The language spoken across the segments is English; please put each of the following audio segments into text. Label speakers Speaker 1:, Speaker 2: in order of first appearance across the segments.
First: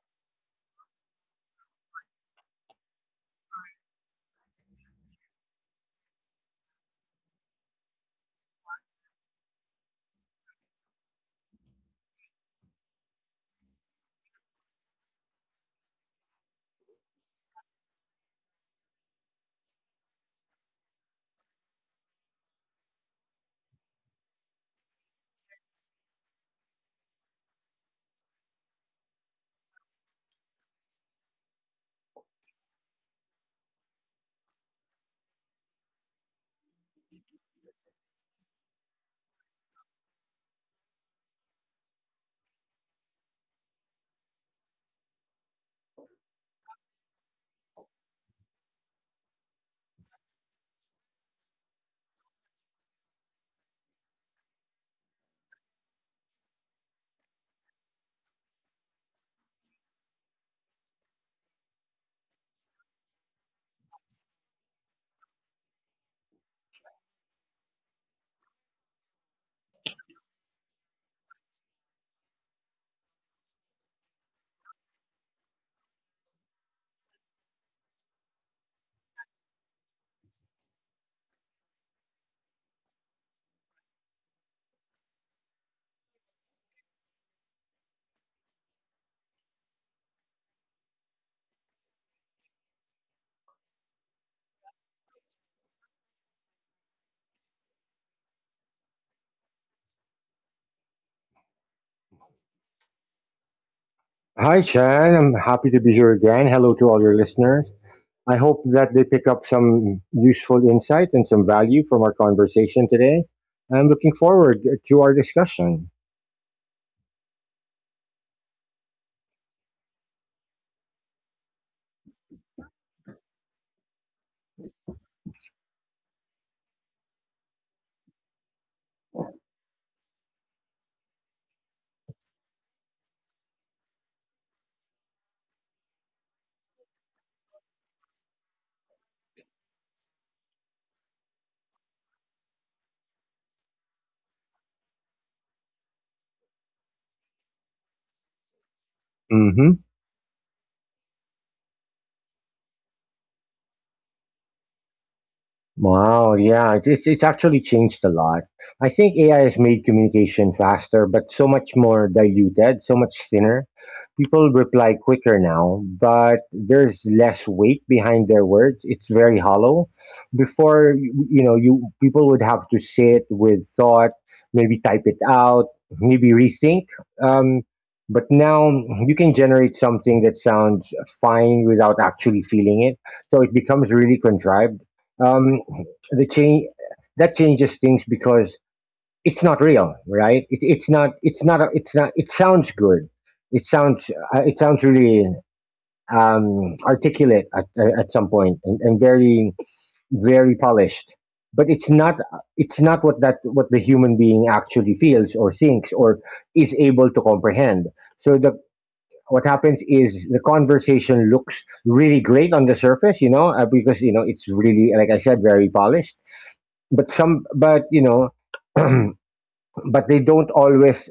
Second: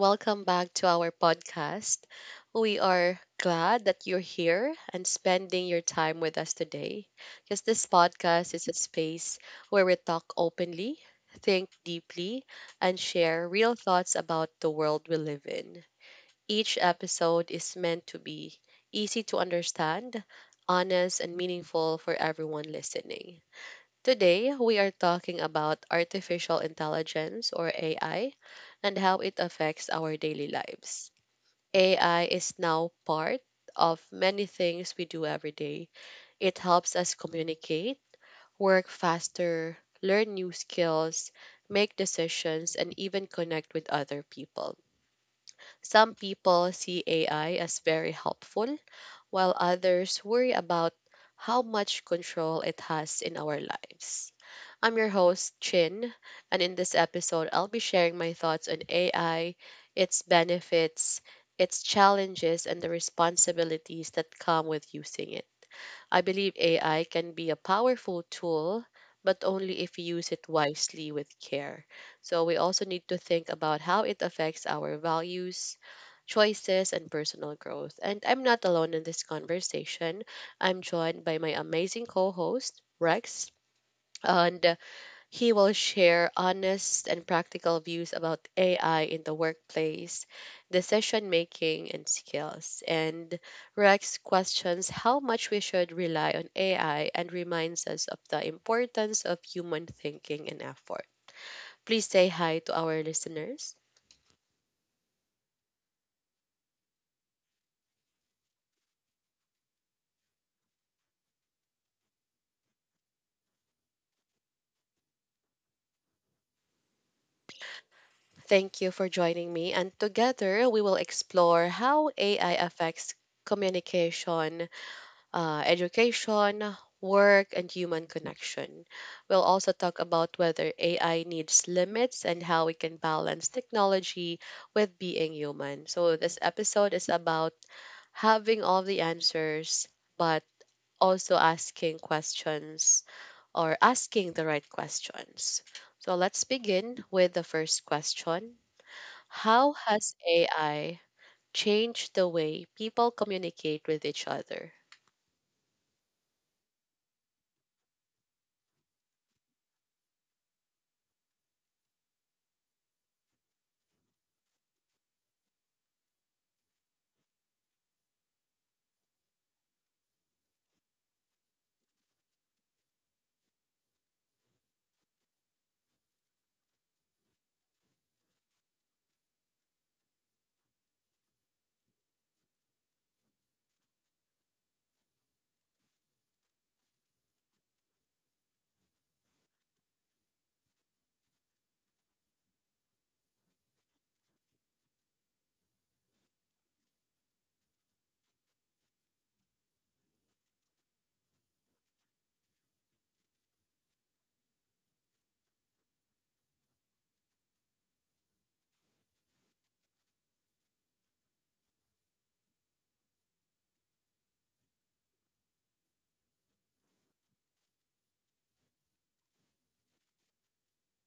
Speaker 1: welcome back to our podcast. We are glad that you're here and spending your time with us today because this podcast is a space where we talk openly, think deeply, and share real thoughts about the world we live in. Each episode is meant to be easy to understand, honest, and meaningful for everyone listening. Today, we are talking about artificial intelligence, or AI, and how it affects our daily lives. AI is now part of many things we do every day. It helps us communicate, work faster, learn new skills, make decisions, and even connect with other people. Some people see AI as very helpful, while others worry about how much control it has in our lives. I'm your host, Chin, and in this episode, I'll be sharing my thoughts on AI, its benefits, its challenges, and the responsibilities that come with using it. I believe AI can be a powerful tool, but only if you use it wisely with care. So we also need to think about how it affects our values, choices, and personal growth. And I'm not alone in this conversation. I'm joined by my amazing co host, Rex. And he will share honest and practical views about AI in the workplace, decision making, and skills. And Rex questions how much we should rely on AI and reminds us of the importance of human thinking and effort. Please say hi to our listeners.
Speaker 2: Hi, Chan. I'm happy to be here again. Hello to all your listeners. I hope that they pick up some useful insight and some value from our conversation today. I'm looking forward to our discussion.
Speaker 1: Thank you for joining me, and together we will explore how AI affects communication, education, work, and human connection. We'll also talk about whether AI needs limits and how we can balance technology with being human. So, this episode is about having all the answers, but also asking questions, or asking the right questions. So, let's begin with the first question.
Speaker 2: hmm
Speaker 1: How has AI changed the way people communicate with each other?
Speaker 2: Wow, yeah, it's actually changed a lot. I think AI has made communication faster, but so much more diluted, so much thinner. People reply quicker now, but there's less weight behind their words. It's very hollow. Before, you know, you people would have to sit with thought, maybe type it out, maybe rethink. Um, but now you can generate something that sounds fine without actually feeling it. So it becomes really contrived. Um, the change That changes things because it's not real, right? It's not. It sounds good. It sounds really articulate at some point and, very polished. But it's not. It's not what that what the human being actually feels or thinks or is able to comprehend. So the What happens is the conversation looks really great on the surface, you know, because you know it's really, like I said, very polished. But some, but you know, but they don't always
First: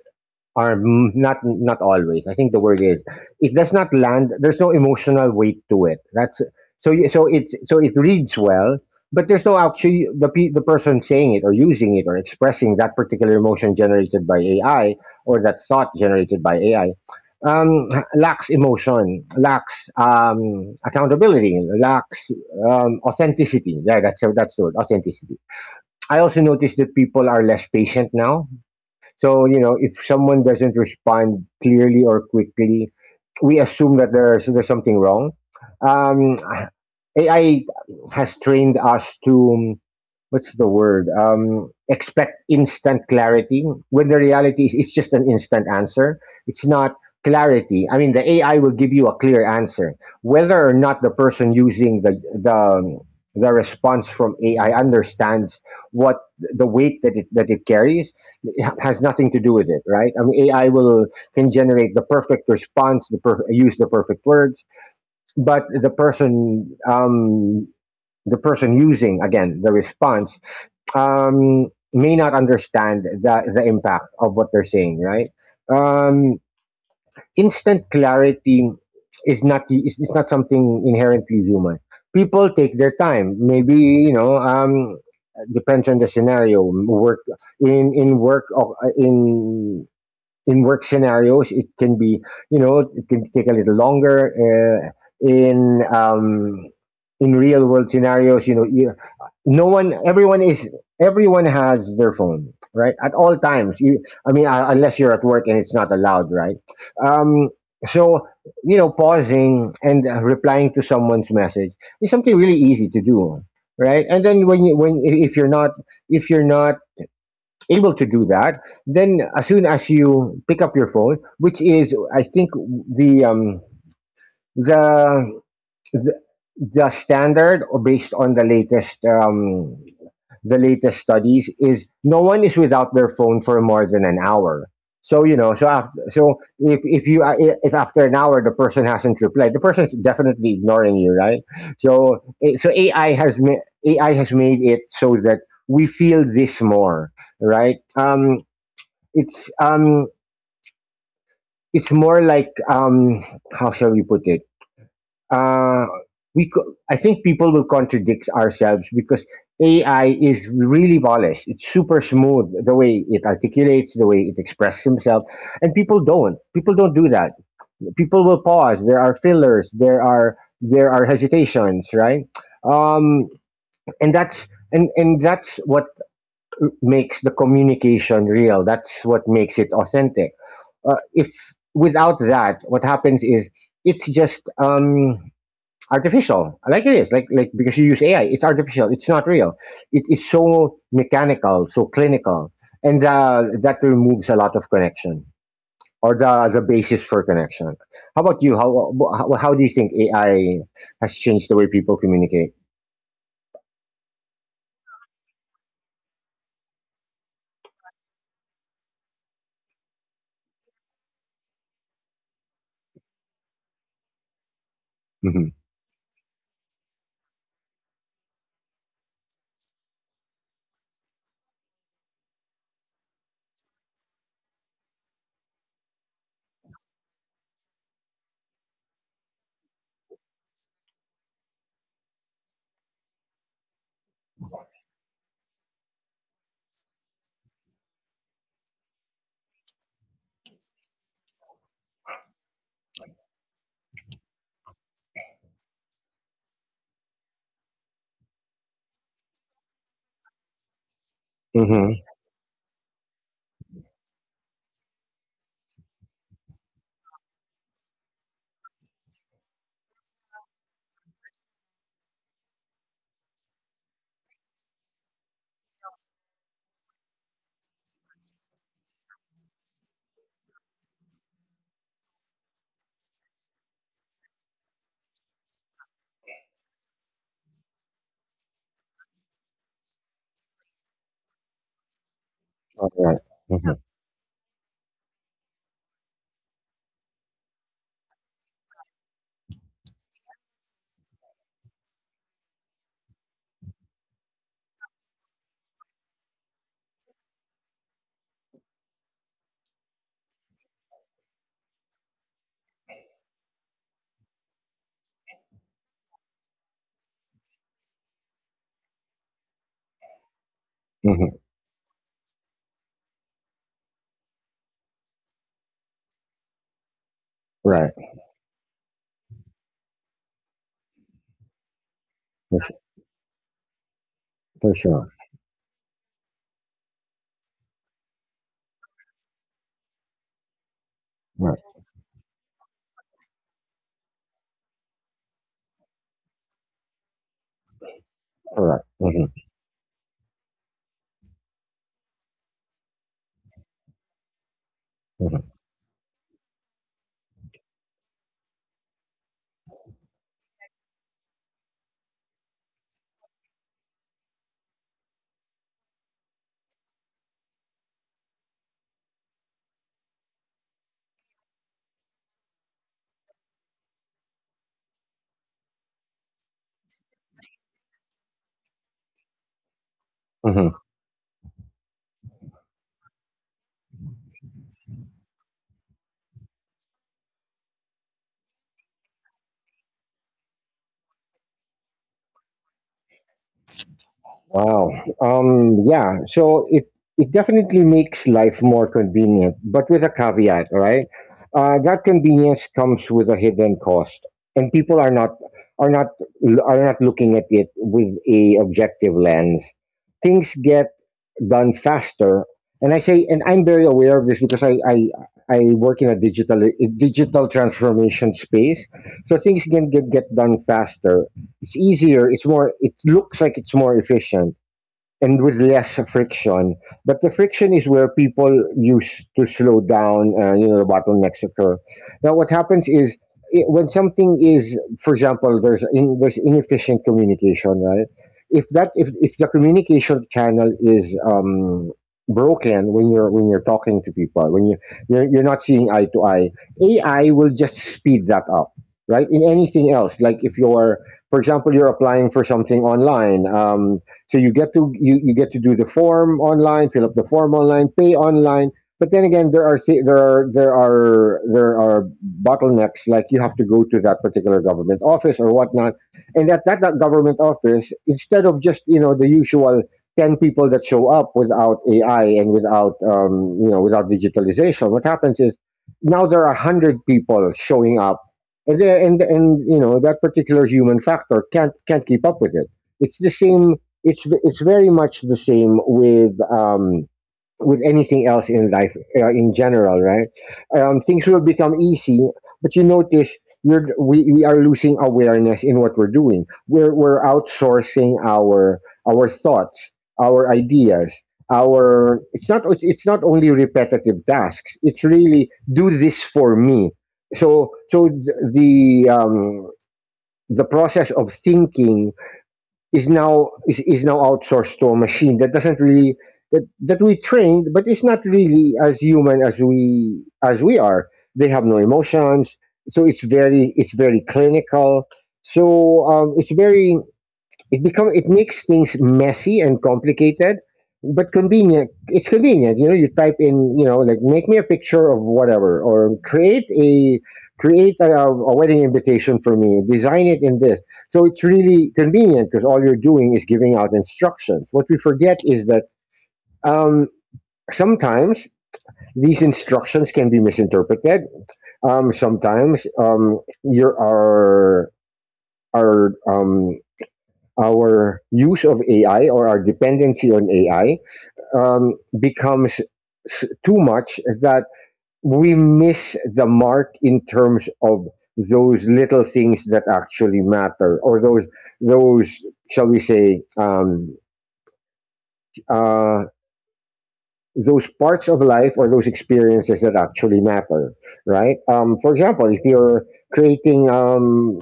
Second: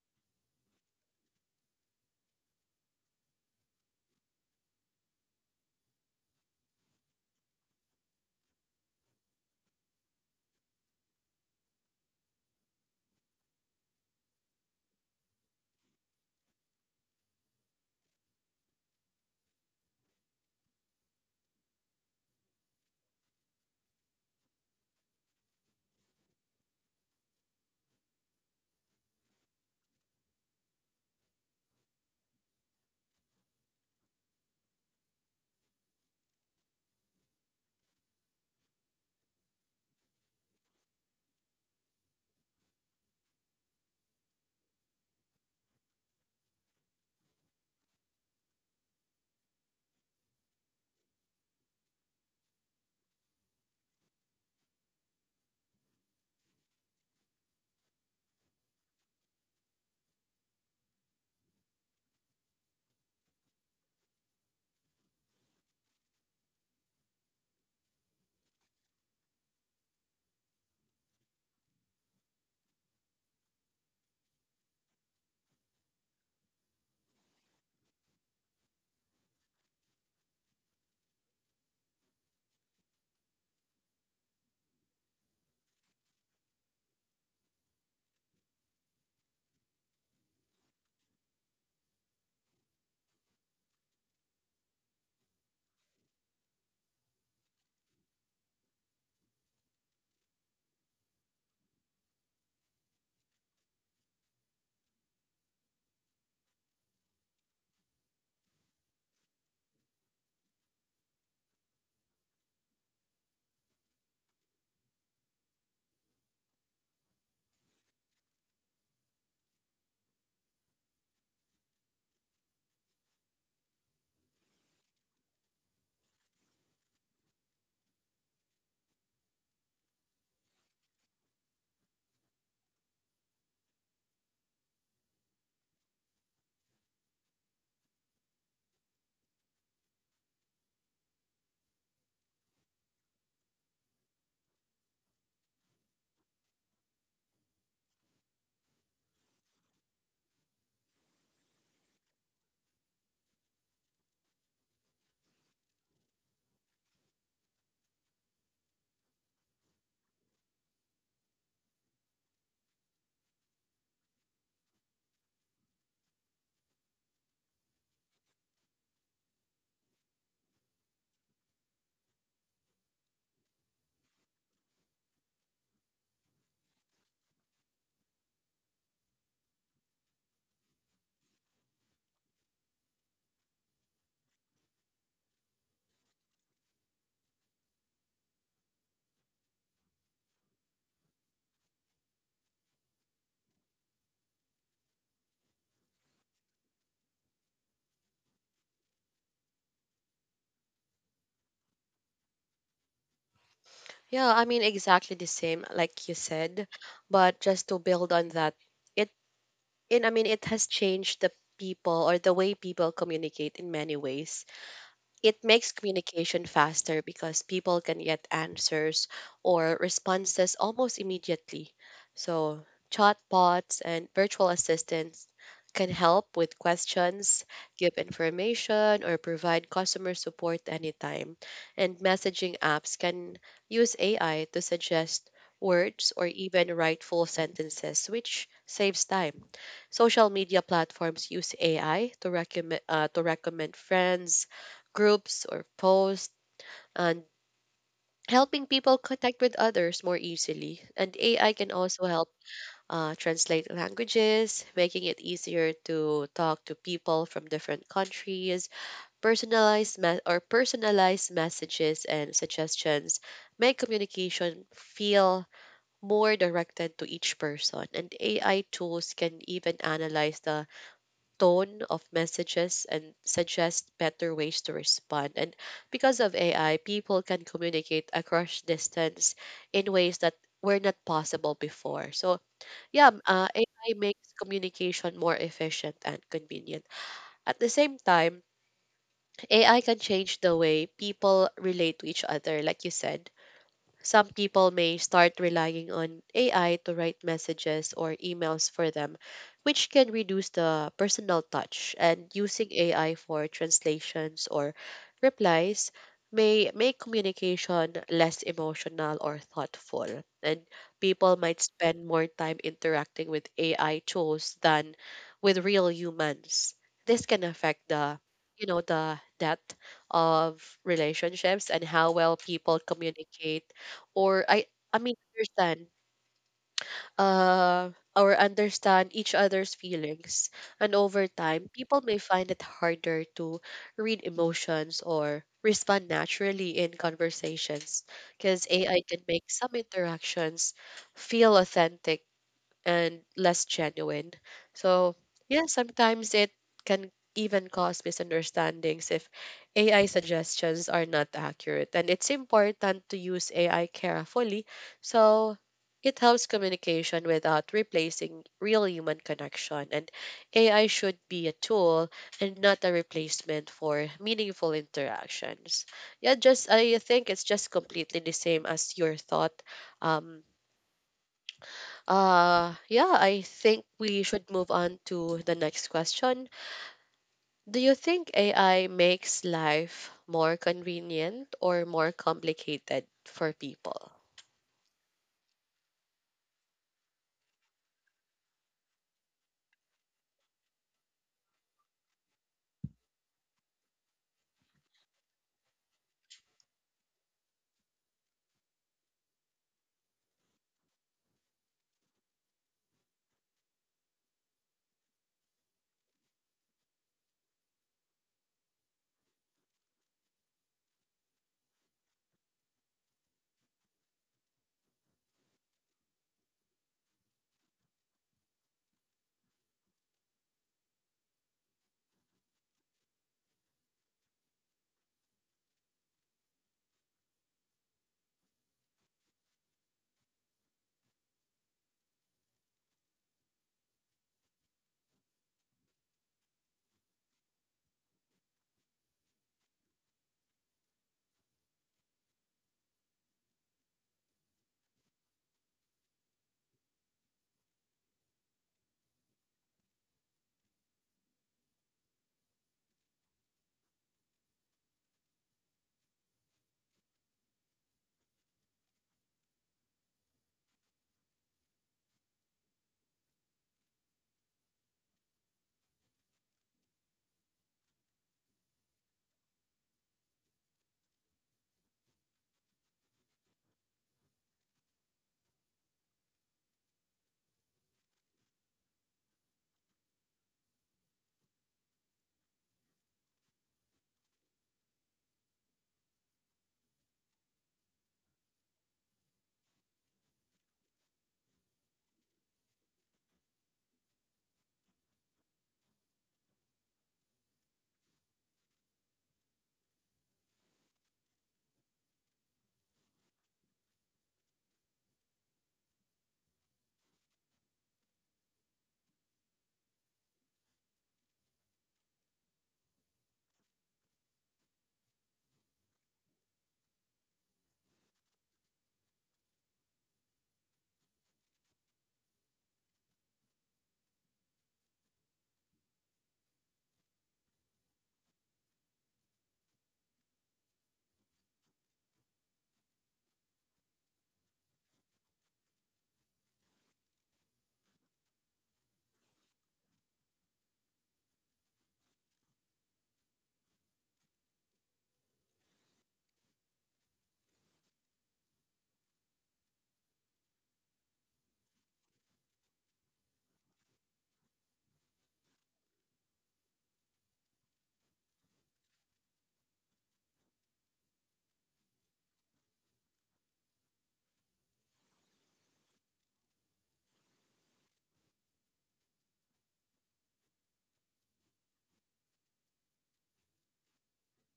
Speaker 2: or not always. I think the word is it does not land. There's no emotional weight to it. That's It reads well, but there's no actually the person saying it or using it or expressing that particular emotion generated by AI or that thought generated by AI um, lacks emotion, lacks accountability, lacks authenticity. Yeah, that's the word, authenticity. I also noticed that people are less patient now, so, you know, if someone doesn't respond clearly or quickly, we assume that there's something wrong. Um, AI has trained us to, what's the word? Expect instant clarity when the reality is it's just an instant answer. It's not clarity. I mean, the AI will give you a clear answer. Whether or not the person using the response from AI understands what the weight that it carries, it has nothing to do with it, right? I mean, AI will can generate the perfect response, use the perfect words, but the person using, again, the response may not understand the impact of what they're saying, right? um, Instant clarity is not something inherently human. People take their time, maybe, you know. Depends on the scenario. Work in work or In work scenarios, it can be, you know, it can take a little longer. In um, in real world scenarios, you know, you, no one, everyone is, everyone has their phone, right, at all times. I mean, unless you're at work and it's not allowed, right? Um, so, you know, pausing and replying to someone's message is something really easy to do, right? And then when if you're not, if you're not able to do that, then as soon as you pick up your phone, which is, I think, the um, the the the standard, or based on the latest studies, is no one is without their phone for more than an hour. So, you know, so if you, if after an hour the person hasn't replied, the person's definitely ignoring you, right? So AI has made it so that we feel this more, right? It's um it's more like, how shall we put it? Uh I think people will contradict ourselves because AI is really polished. It's super smooth the way it articulates, the way it expresses himself, and people don't. People don't do that. People will pause. There are fillers. There are hesitations, right? Um, and that's, and that's what makes the communication real. That's what makes it authentic. If without that, what happens is it's just artificial, like it is, because you use AI, it's artificial, it's not real. It is so mechanical, so clinical, and that removes a lot of connection, or the basis for connection. How about you? How do you think AI has changed the way people communicate?
Speaker 1: Yeah, I mean exactly the same like you said, but just to build on that, it in I mean it has changed the people, or the way people communicate, in many ways. It
Speaker 2: Mm-hmm.
Speaker 1: makes communication faster because people can get answers or responses almost immediately. So, chatbots and virtual assistants can help with questions, give information, or provide customer support anytime. And messaging apps can use AI to suggest words or even write full sentences, which saves time. Social media platforms use AI to recommend friends, groups, or posts and helping people connect with others more easily. And AI can
Speaker 2: Mm-hmm.
Speaker 1: also help translate languages, making it easier to talk to people from different countries. Personalized me- or Personalized messages and suggestions make communication feel more directed to each person. And AI tools can even analyze the tone of messages and suggest better ways to respond. And because of AI, people can communicate across distance in ways that were not possible before. So,
Speaker 2: All right. Mm-hmm.
Speaker 1: AI makes communication more efficient and convenient. At the same time, AI can change the way people relate to each other, like you said. Some people may start relying on AI to write messages or emails for them, which can reduce the personal touch. And using AI for translations or replies may make communication less emotional or thoughtful. And people
Speaker 2: Mm-hmm.
Speaker 1: might spend more time interacting with AI tools than with real humans. This can affect
Speaker 2: Right.
Speaker 1: the the depth of relationships and how well people
Speaker 2: For,
Speaker 1: communicate, or I
Speaker 2: for
Speaker 1: I
Speaker 2: sure.
Speaker 1: mean understand, uh or understand each other's feelings. And over
Speaker 2: Right.
Speaker 1: time, people may find it harder to read emotions or respond naturally in conversations
Speaker 2: All
Speaker 1: because
Speaker 2: right.
Speaker 1: AI can
Speaker 2: Mm-hmm.
Speaker 1: make some interactions feel authentic and less genuine. So,
Speaker 2: Mm-hmm.
Speaker 1: yeah, sometimes it can even cause misunderstandings if AI suggestions are not accurate. And it's important to use AI carefully so it helps communication without replacing real human connection. And AI should be a tool and not a replacement for meaningful interactions. Yeah, just I think it's just completely the same as your thought. Um,
Speaker 2: Mm-hmm.
Speaker 1: yeah, I think we should move on to the next question. Do you think AI makes life more convenient or more complicated for people?
Speaker 2: Wow. Yeah. So it definitely makes life more convenient, but with a caveat, right? That convenience comes with a hidden cost, and people are not, are not are not looking at it with a objective lens. Things get done faster, and I say, and I'm very aware of this because I work in a digital transformation space, so things can get done faster. It's easier. It's more. It looks like it's more efficient and with less friction. But the friction is where people use to slow down, you know, the bottlenecks occur. Now, what happens is, I when something is, for example, there's inefficient communication, right? If that If the communication channel is broken, when you're talking to people, when you're not seeing eye to eye, AI will just speed that up, right? In anything else, like if you're for example, you're applying for something online. So you get to do the form online, fill up the form online, pay online. But then again, there are si- there are there are there are bottlenecks. Like you have to go to that particular government office or whatnot, and at that government office, instead of just, you know, the usual ten people that show up without AI and without you know, without digitalization, what happens is now there are a hundred people showing up, and you know, that particular human factor can't keep up with it. It's the same. It's Very much the same with anything else in life, in general, right? Things will become easy, but you notice we are losing awareness in what we're doing. We're outsourcing our thoughts, our ideas, our, it's not, it's not only repetitive tasks. It's really, do this for me. So the um, the process of thinking is now, is now outsourced to a machine that doesn't really, that we trained, but it's not really as human as we are. They have no emotions, so it's very, it's very clinical. So it's very, it become, it makes things messy and complicated, but convenient. It's convenient, you know. You type in, you know, like, make me a picture of whatever, or create a wedding invitation for me, design it in this. So it's really convenient because all you're doing is giving out instructions. What we forget is that um, sometimes these instructions can be misinterpreted. Sometimes your our um, our use of AI, or our dependency on AI, becomes too much that we miss the mark in terms of those little things that actually matter, or those, shall we say, uh, those parts of life or those experiences that actually matter, right? For example, if you're creating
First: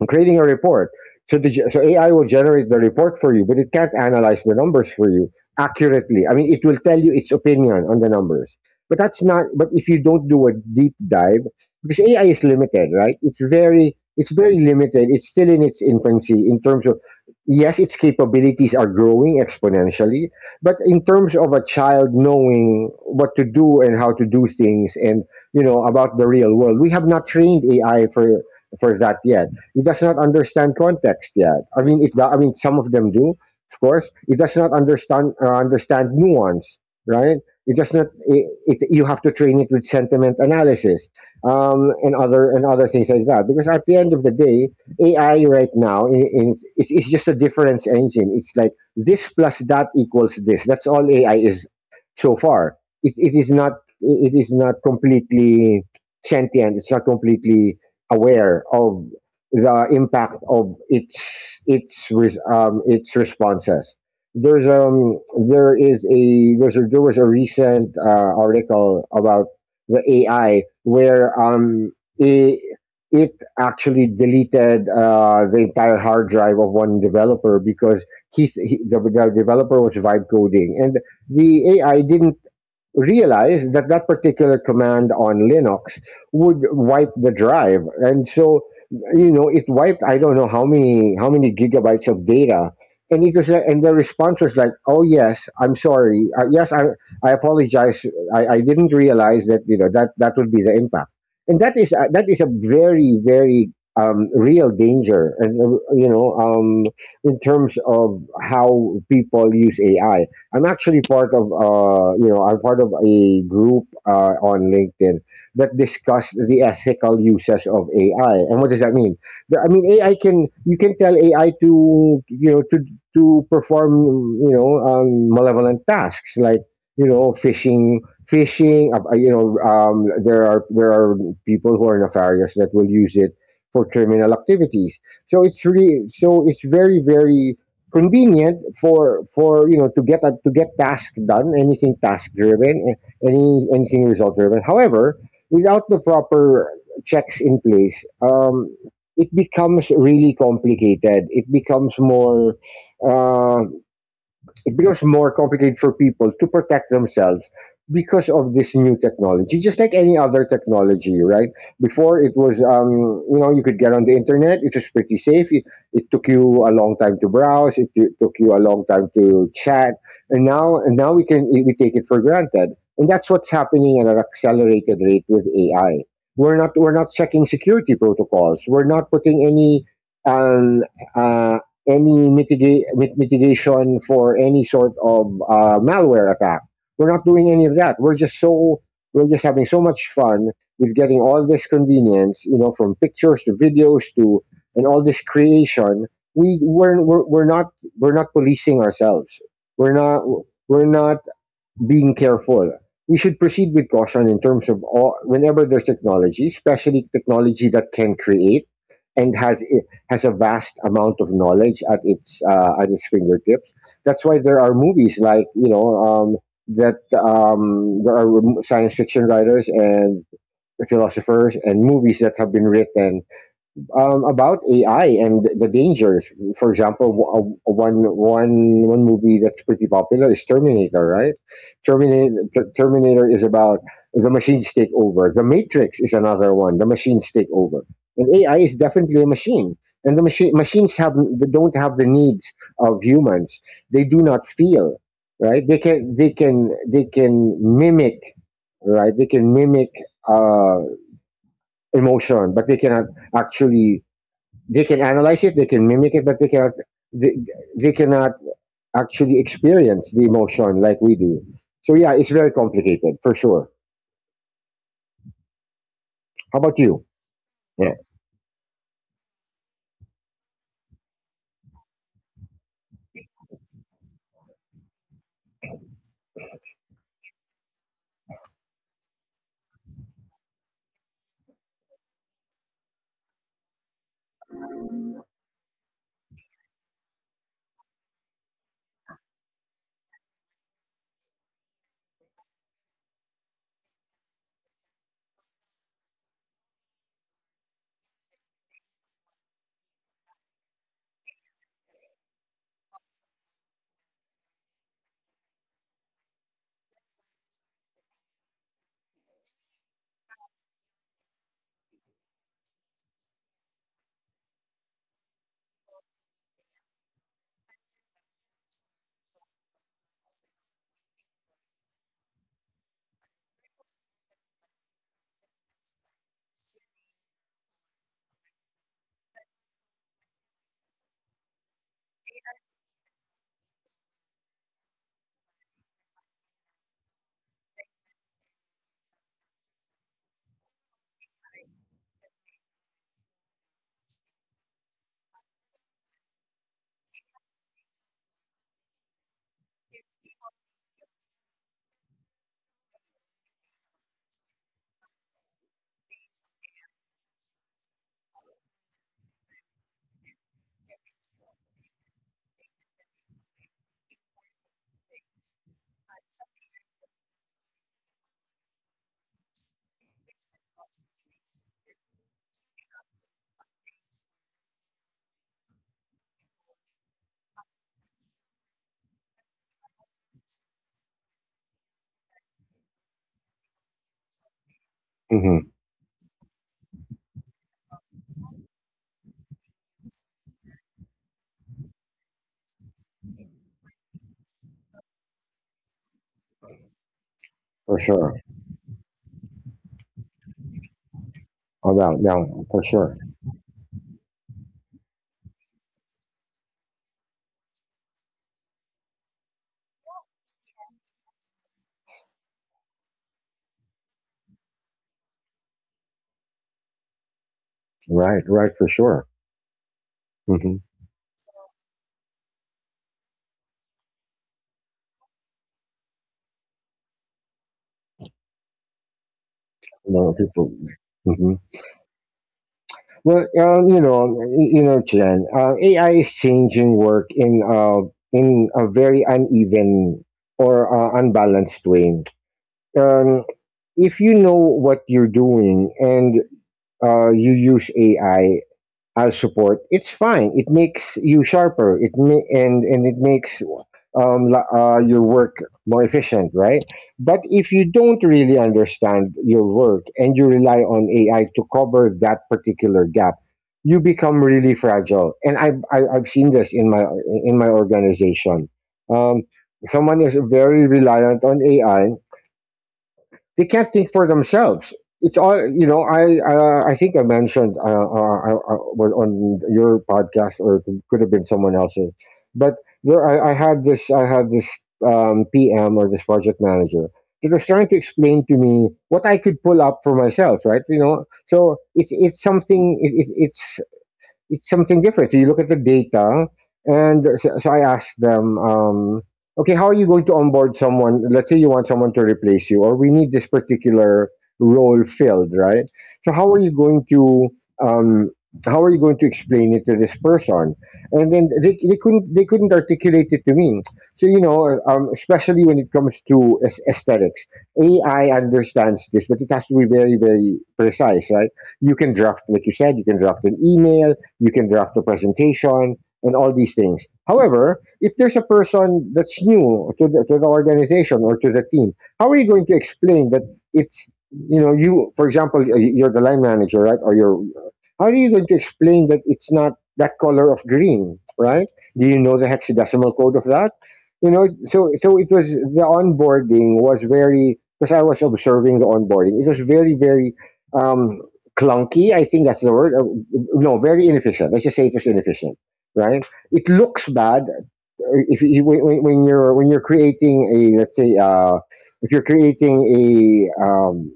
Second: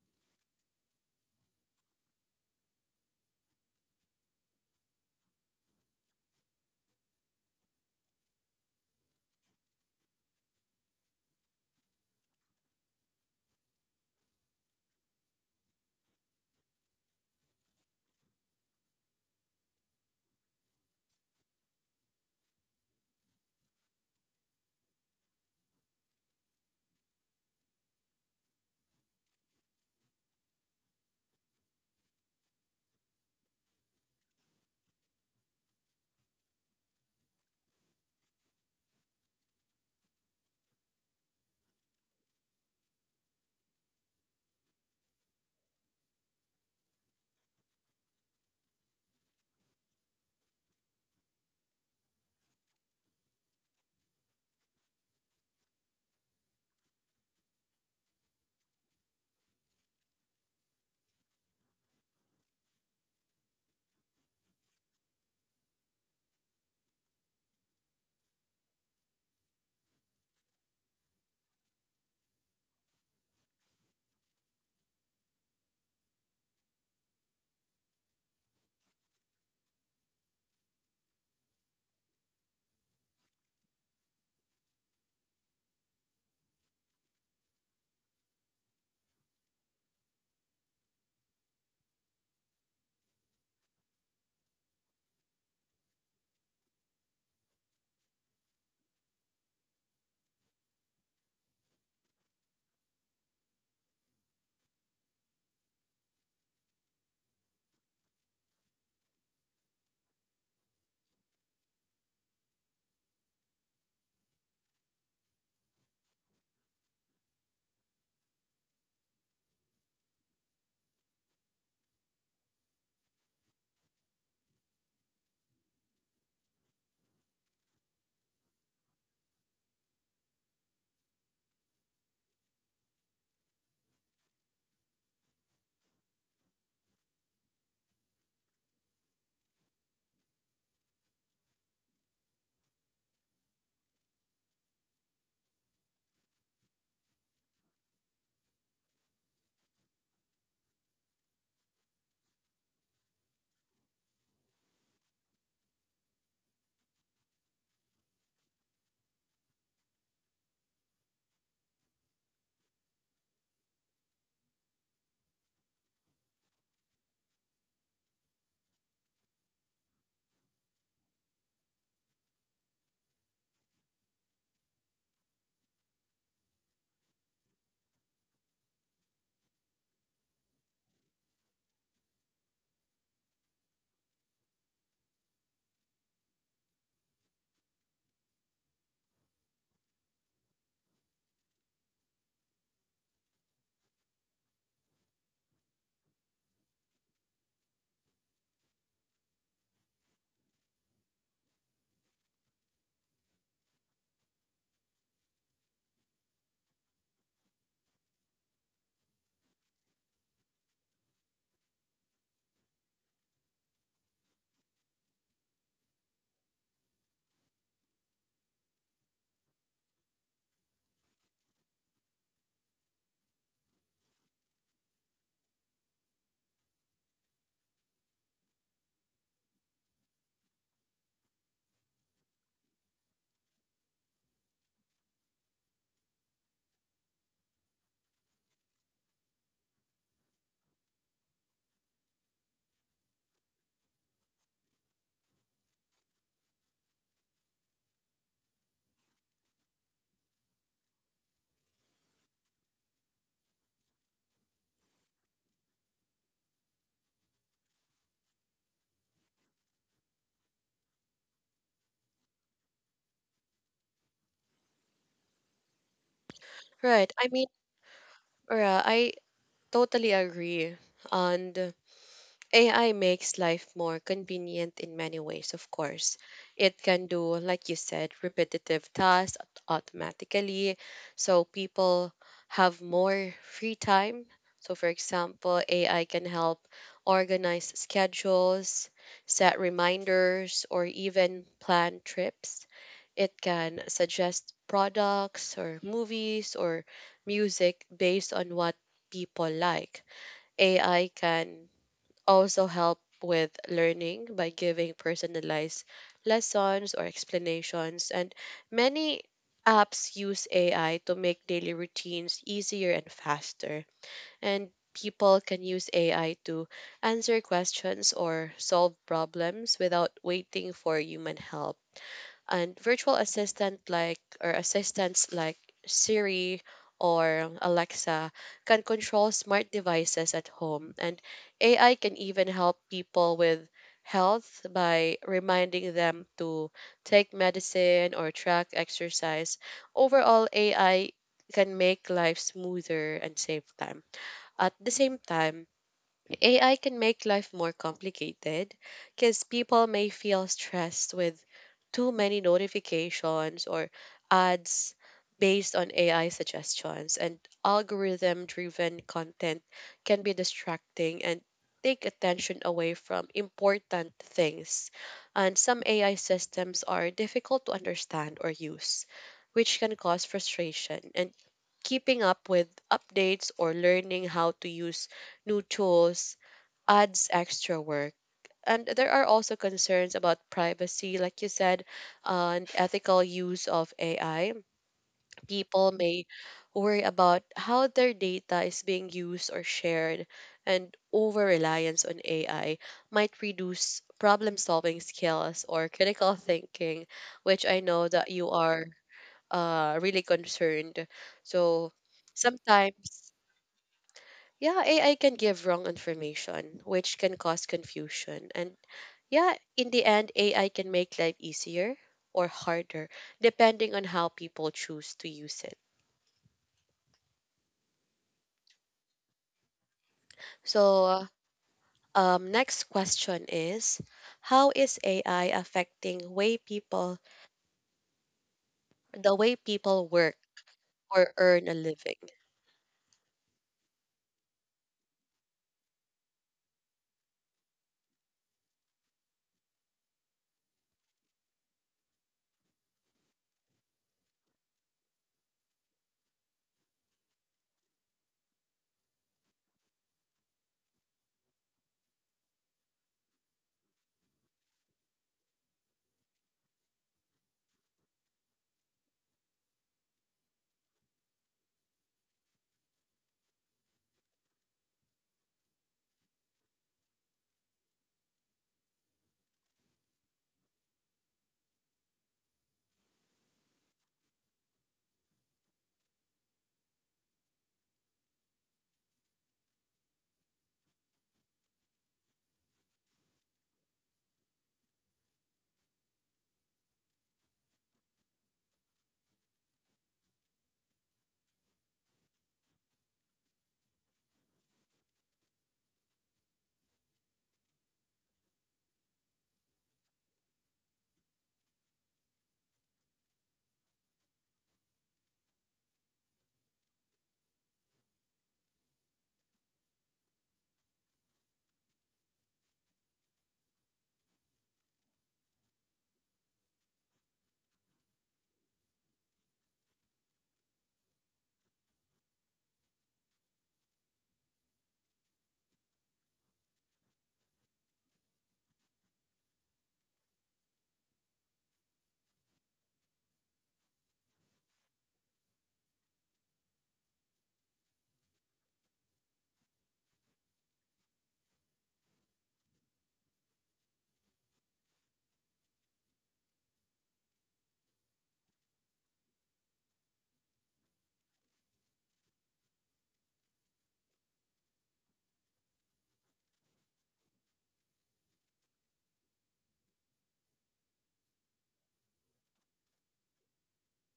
Speaker 2: I'm creating a report. So, so AI will generate the report for you, but it can't analyze the numbers for you accurately. I mean, it will tell you its opinion on the numbers, but that's not. But if you don't do a deep dive, because AI is limited, right? It's very limited. It's still in its infancy in terms of. Yes, its capabilities are growing exponentially, but in terms of a child knowing what to do and how to do things, and you know, about the real world, we have not trained AI for that yet. It does not understand context yet. I mean, it, I mean, some of them do, of course. It does not understand, understand nuance, right? It does not. It, you have to train it with sentiment analysis and other, and other things like that. Because at the end of the day, AI right now, it's just a difference engine. It's like this plus that equals this. That's all AI is so far. It is not, it is not completely sentient. It's not completely aware of the impact of its, its responses. There's um there was a recent article about the AI where it, it actually deleted the entire hard drive of one developer because the developer was vibe coding and the AI didn't realized that that particular command on Linux would wipe the drive, and so you know it wiped I don't know how many gigabytes of data, and and the response was like, oh yes, I'm sorry, yes I apologize, I didn't realize that you know that that would be the impact, and that is a very real danger, and you know in terms of how people use AI. I'm actually part of you know I'm part of a group on LinkedIn that discuss the ethical uses of AI. And what does that mean? I mean AI can, you can tell AI to you know to perform you know malevolent tasks like you know phishing, you know there are people who are nefarious that will use it for criminal activities. So it's very convenient for you know to to get task done, anything task driven, anything result driven. However, without the proper checks in place, it becomes really complicated, uh, it becomes more complicated for people to protect themselves because of this new technology, just like any other technology, right? Before, it was you know you could get on the internet, it was pretty safe. It took you a long time to browse it, took you a long time to chat, and now we can, we take it for granted. And that's what's happening at an accelerated rate with AI. We're not checking security protocols, we're not putting um, uh, any mitigate mitigation for any sort of malware attack. We're not doing any of that. We're just having so much fun with getting all this convenience, you know, from pictures to videos, to and all this creation. We're not policing ourselves. We're not we're not being careful. We should proceed with caution in terms of all, whenever there's technology, especially technology that can create and has a vast amount of knowledge at its fingertips. That's why there are movies like you know that there are science fiction writers and philosophers and movies that have been written about AI and the dangers. For example, one movie that's pretty popular is Terminator, right? Terminator Terminator is about the machines take over. The Matrix is another one. The machines take over, and AI is definitely a machine. And the machine machines have, don't have the needs of humans. They do not feel, right? They can mimic, right? They can mimic uh, emotion, but they cannot actually, they can analyze it, they can mimic it, but they cannot they, they cannot actually experience the emotion like we do. So yeah, it's very complicated for sure. How about you?
Speaker 1: Right. I mean,
Speaker 2: Yeah,
Speaker 1: I totally agree. And AI makes life more convenient in many ways, of course. It can do, like you said, repetitive tasks automatically. So people have more free time. So, for example, AI can help organize schedules, set reminders, or even plan trips. It can suggest products, or movies, or music based on what people like. AI can also help with learning by giving personalized lessons or explanations, and many apps use AI to make daily routines easier and faster, and people can use AI to answer questions or solve problems without waiting for human help. And virtual assistant like or assistants like Siri or Alexa can control smart devices at home, and AI can even help people with health by reminding them to take medicine or track exercise. Overall, AI can make life smoother and save time. At the same time, AI can make life more complicated because people may feel stressed with too many notifications or ads based on AI suggestions, and algorithm driven content can be distracting and take attention away from important things. And some AI systems are difficult to understand or use, which can cause frustration. And keeping up with updates or learning how to use new tools adds extra work. And there are also concerns about privacy, like you said, and ethical use of AI.
Speaker 2: hmm,
Speaker 1: People may worry about how their data is being used or shared, and over reliance on AI might reduce problem solving skills or critical thinking, which I
Speaker 2: for
Speaker 1: know that
Speaker 2: sure.
Speaker 1: you are really concerned. So
Speaker 2: Oh, no, no, for sure.
Speaker 1: sometimes, yeah, AI can give wrong information, which can cause confusion. And yeah, in the end, AI can make life easier or harder, depending on how people choose to use it.
Speaker 2: Right, right, for sure. Mm-hmm.
Speaker 1: So, next question is, how is AI affecting the way people
Speaker 2: No
Speaker 1: work
Speaker 2: people.
Speaker 1: or
Speaker 2: Hmm.
Speaker 1: earn a living?
Speaker 2: Well, you know, you know, Jen, AI is changing work in a very uneven or unbalanced way. Um, if you know what you're doing and you use AI as support, it's fine. It makes you sharper. It ma- and it makes your work more efficient, right? But if you don't really understand your work and you rely on AI to cover that particular gap, you become really fragile. And I've seen this in my organization. Um, someone is very reliant on AI, they can't think for themselves. It's all you know. I think I mentioned I was on your podcast, or it could have been someone else's. But there, I had this. I had this PM or this project manager that was trying to explain to me what I could pull up for myself. Right, you know. So it's something. It's something different. So you look at the data, and so I asked them, okay, how are you going to onboard someone? Let's say you want someone to replace you, or we need this particular role filled, right? So how are you going to um, explain it to this person? And then they couldn't articulate it to me. So you know, especially when it comes to aesthetics, AI understands this, but it has to be very precise, right? You can draft, like you said, you can draft an email, you can draft a presentation and all these things. However, if there's a person that's new to to the organization or to the team, how are you going to explain that it's, you know, you, for example, you're the line manager, right, or you're, how are you going to explain that it's not that color of green, right? Do you know the hexadecimal code of that? You know, so it was the onboarding was very, because I was observing the onboarding, it was very um clunky. I think that's the word. No, very inefficient. Let's just say it was inefficient, right? It looks bad if you, when you're creating a, let's say if you're creating a um,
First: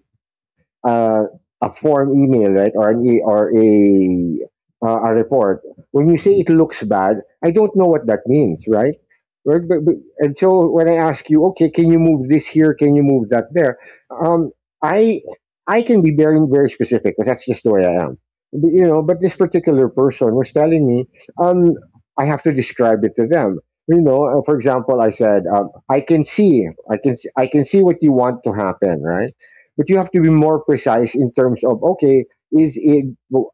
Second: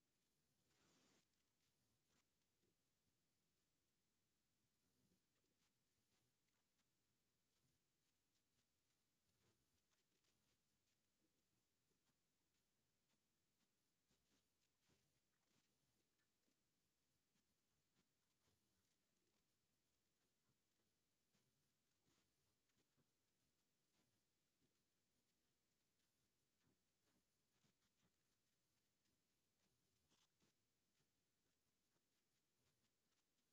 Speaker 2: uh, a form email, right, or an e- or a report, when you say it looks bad, I don't know what that means, right? Right, and so when I ask you, okay, can you move this here? Can you move that there? Um, I I can be very specific because that's just the way I am. But, you know, but this particular person was telling me, um, I have to describe it to them. You know, for example, I said, I can see, I can see what you want to happen, right? But you have to be more precise in terms of, okay, is it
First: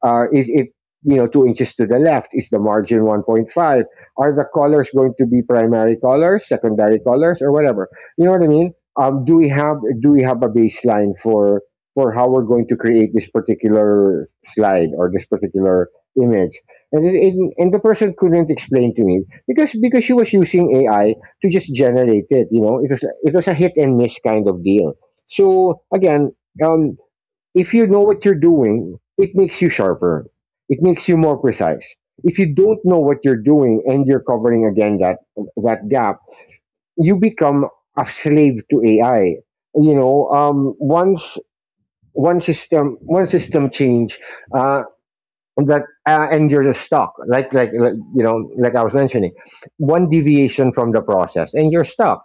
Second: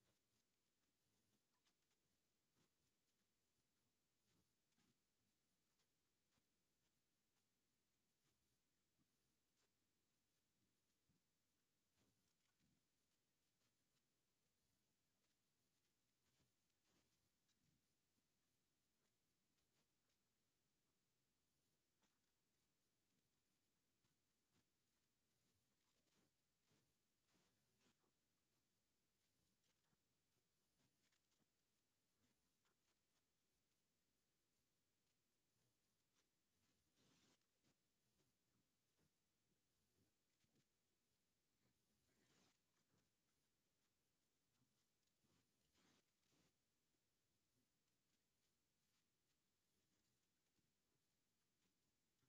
Speaker 2: is it, you know, 2 inches to the left? Is the margin 1.5? Are the colors going to be primary colors, secondary colors, or whatever? You know what I mean? Um, do we have do we have a baseline for how we're going to create this particular slide or this particular image? And and the person couldn't explain to me because she was using AI to just generate it. You know, it was, it was a hit and miss kind of deal. So again, um, if you know what you're doing, it makes you sharper. It makes you more precise. If you don't know what you're doing and you're covering again that gap, you become a slave to AI. You know, once one system change uh, that and you're just stuck. Like you know, like I was mentioning, one deviation from the process and you're stuck.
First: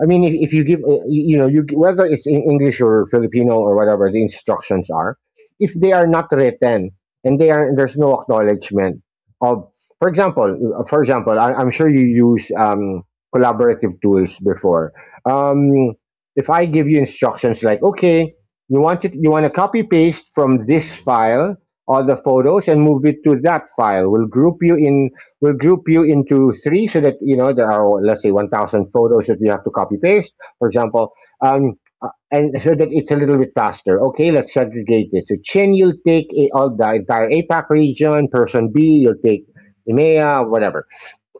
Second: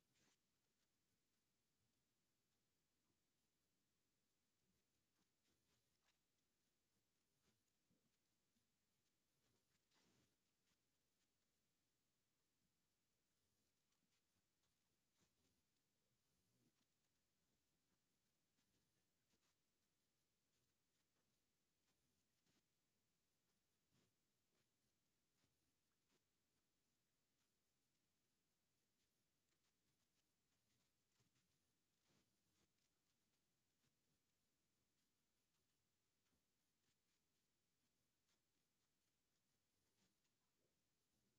Speaker 2: I mean, if you give, you know, you, whether it's in English or Filipino or whatever the instructions are, if they are not written and they are there's no acknowledgement of, for example, I'm sure you use collaborative tools before. Um, if I give you instructions like, okay, you want to copy paste from this file all the photos and move it to that file. We'll group you into three so that you know there are, let's say, 1000 photos that we have to copy paste, for example, um, and so that it's a little bit faster, okay, let's segregate this, so Chin, you'll take all the entire APAC region, person B, you'll take EMEA, whatever,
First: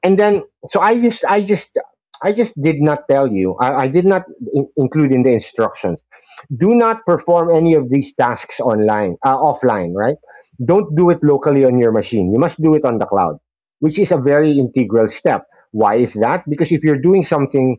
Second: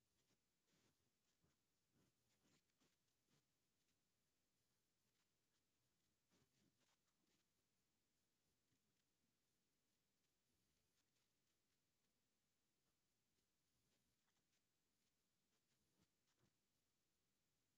Speaker 2: and then so i just i just I just did not tell you, I did not include in the instructions, do not perform any of these tasks online offline, right? Don't do it locally on your machine, you must do it on the cloud, which is a very integral step. Why is that? Because if you're doing something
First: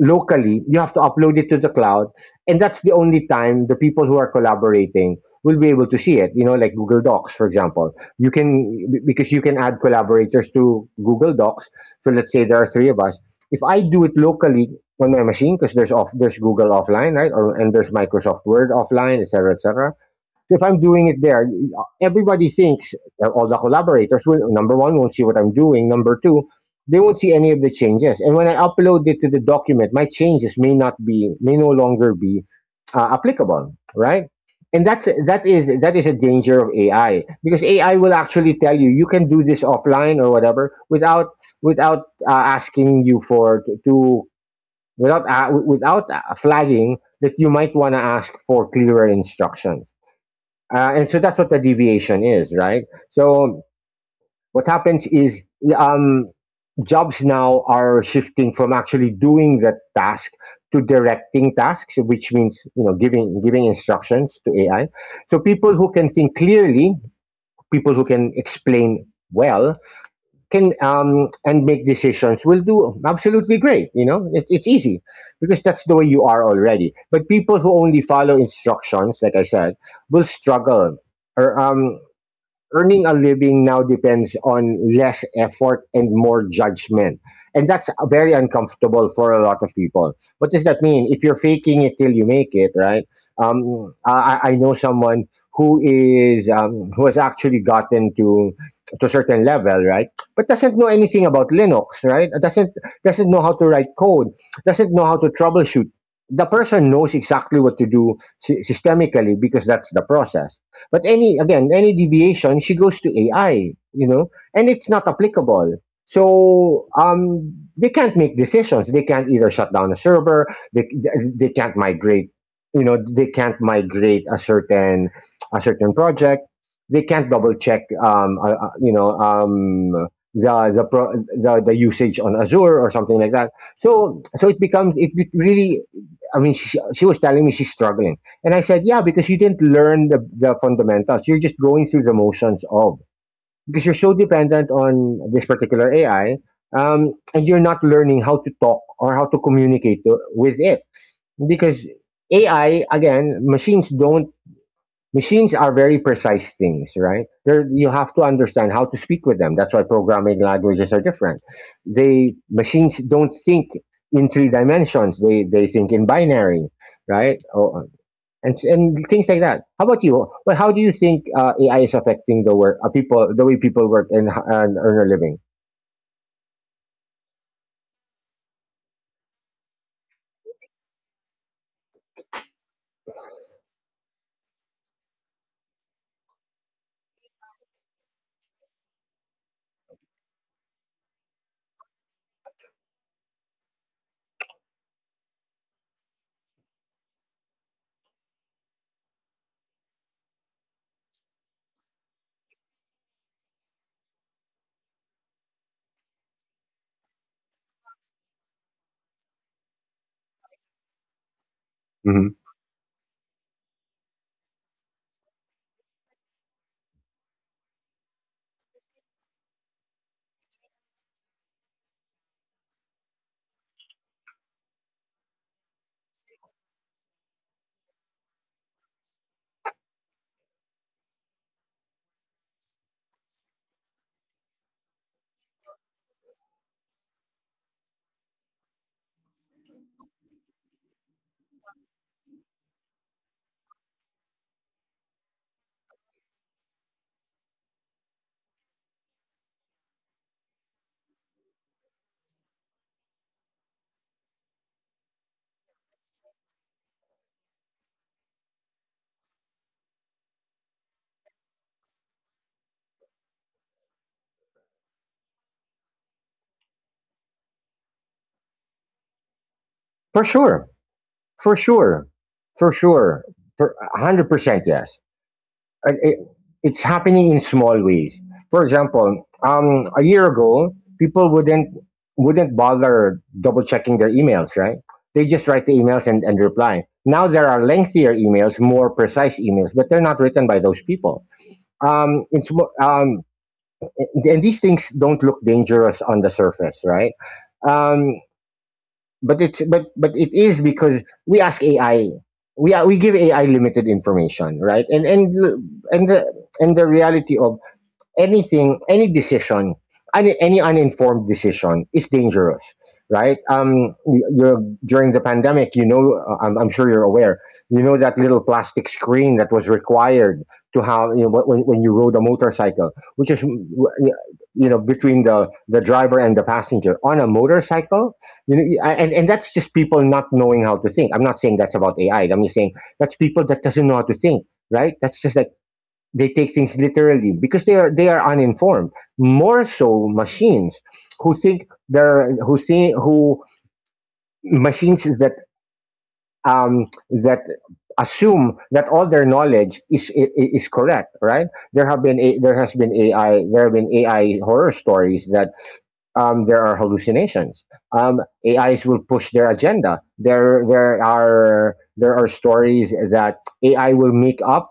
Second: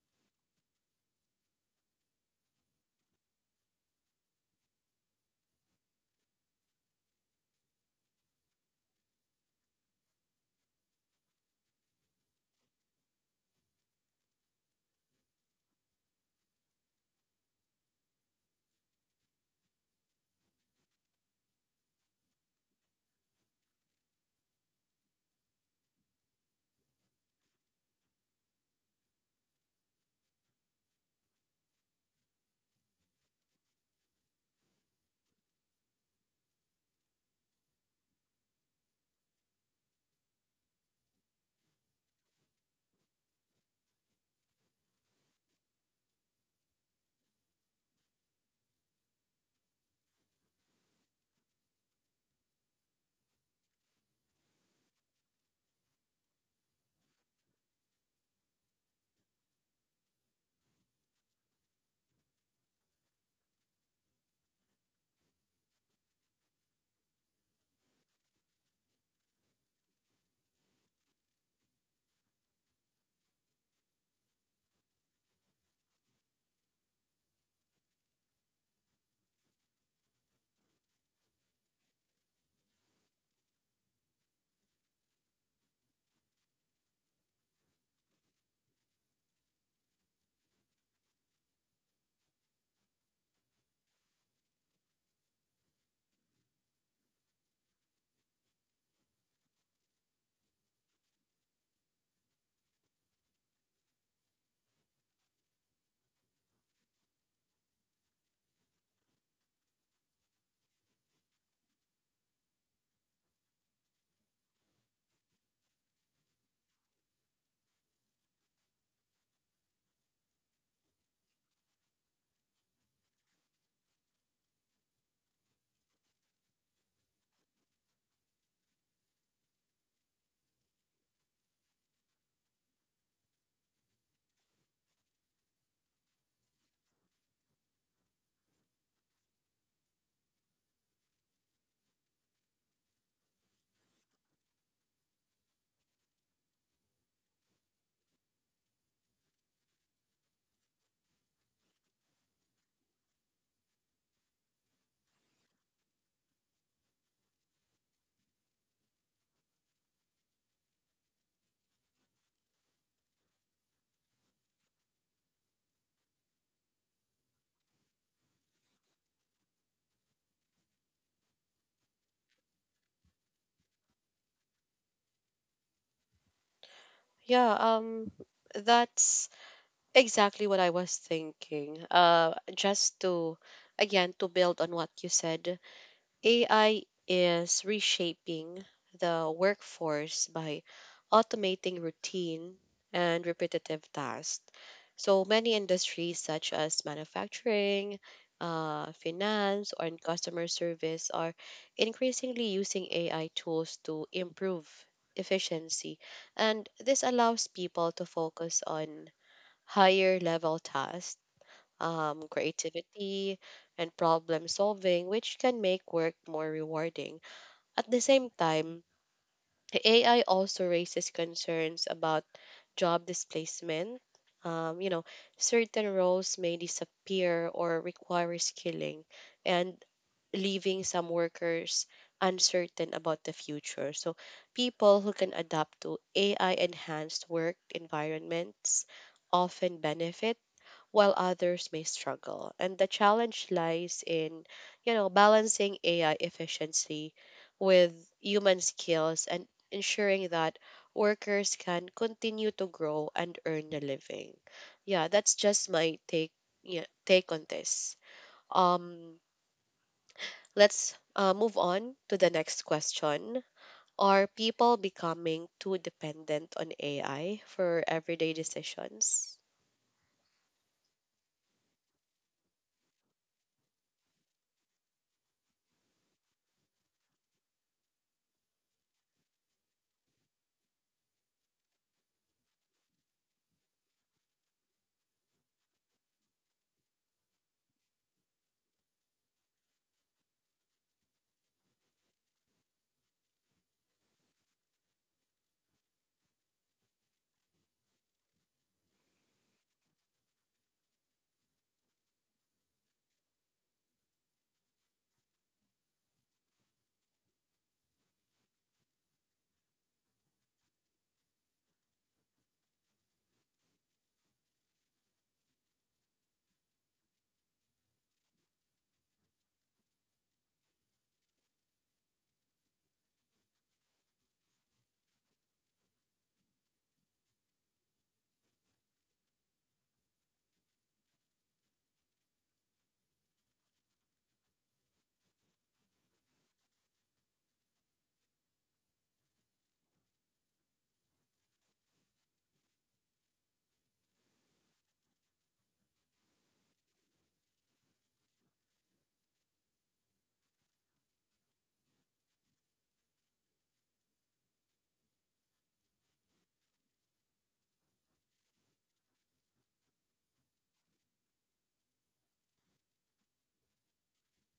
Speaker 2: locally, you have to upload it to the cloud, and that's the only time the people who are collaborating will be able to see it, you know, like Google Docs, for example. Because you can add collaborators to Google Docs, so let's say there are three of us, if I do it locally on my machine, because there's off there's Google offline, right, or and there's Microsoft Word offline, etc cetera, etc. So if I'm doing it there, everybody thinks all the collaborators will, number one, won't see what I'm doing. Number two, they won't see any of the changes. And when I upload it to the document, my changes may not be, may no longer be applicable, right? And that is a danger of AI because AI will actually tell you you can do this offline or whatever without without asking you for to without without flagging that you might want to ask for clearer instructions, and so that's what the deviation is, right? So what happens is, um, jobs now are shifting from actually doing the task to directing tasks, which means you know giving instructions to AI. So people who can think clearly, people who can explain well, can and make decisions will do absolutely great. You know, it's easy because that's the way you are already. But people who only follow instructions, like I said, will struggle. Or Earning a living now depends on less effort and more judgment. And that's very uncomfortable for a lot of people. What does that mean? If you're faking it till you make it, right? Um, I know someone who is, who has actually gotten to a certain level, right? But doesn't know anything about Linux, right? Doesn't know how to write code. Doesn't know how to troubleshoot. The person knows exactly what to do systemically because that's the process, but any deviation, she goes to AI, you know, and it's not applicable. So they can't make decisions. They can't either shut down a server. They they can't migrate. You know, they can't migrate a certain project. They can't double check. You know, the usage on Azure or something like that. So so it becomes it be- Really, I mean, she was telling me she's struggling, and I said, yeah, because you didn't learn the fundamentals. You're just going through the motions of, because you're so dependent on this particular AI, and you're not learning how to talk or how to communicate with it. Because AI, again, machines don't, machines are very precise things, right? You have to understand how to speak with them. That's why programming languages are different. Machines don't think in three dimensions. They think in binary, right? And things like that. How about you? Well, how do you think AI is affecting the way people work and, and earn a living?
Speaker 1: Yeah, that's exactly what I was thinking. Just to, again, to build on what you said, AI is reshaping the workforce by automating routine and repetitive tasks. So many industries, such as manufacturing, finance, or in customer service, are increasingly using AI tools to improve efficiency. And this allows people to focus on higher level tasks,
Speaker 2: Hmm.
Speaker 1: creativity, and problem solving, which can make work more rewarding. At the same time, AI also raises concerns about job displacement. You know, certain roles may disappear or require skilling, and leaving some workers uncertain about the future. So, people who can adapt to AI enhanced work environments often benefit while others may struggle. And the challenge lies in, you know, balancing AI efficiency with human skills and ensuring that workers can continue to grow and earn a living. Yeah, that's just my take on this. Um, let's move on to the next question. Are people becoming too dependent on AI for everyday decisions?
Speaker 2: For sure, for sure, for sure, for 100%, yes. Uh, It, it's happening in small ways. For example, a year ago, people wouldn't bother double checking their emails, right? They just write the emails and reply. Now there are lengthier emails, more precise emails, but they're not written by those people. Um, it's mo- um, and these things don't look dangerous on the surface, right? Um, but it is because we ask AI, we give AI limited information, right? And the and the reality of anything, any decision, any uninformed decision is dangerous, right? You're, during the pandemic, you know, I'm sure you're aware, you know, that little plastic screen that was required to have, you know, when you rode a motorcycle, which is you know between the driver and the passenger on a motorcycle. You know, and that's just people not knowing how to think. I'm not saying that's about AI. I'm just saying that's people that doesn't know how to think. Right? That's just like they take things literally because they are uninformed, more so machines who think they're who think who machines that um that assume that all their knowledge is is correct, right? There have been AI horror stories that, there are hallucinations. Um, AIs will push their agenda. There are stories that AI will make up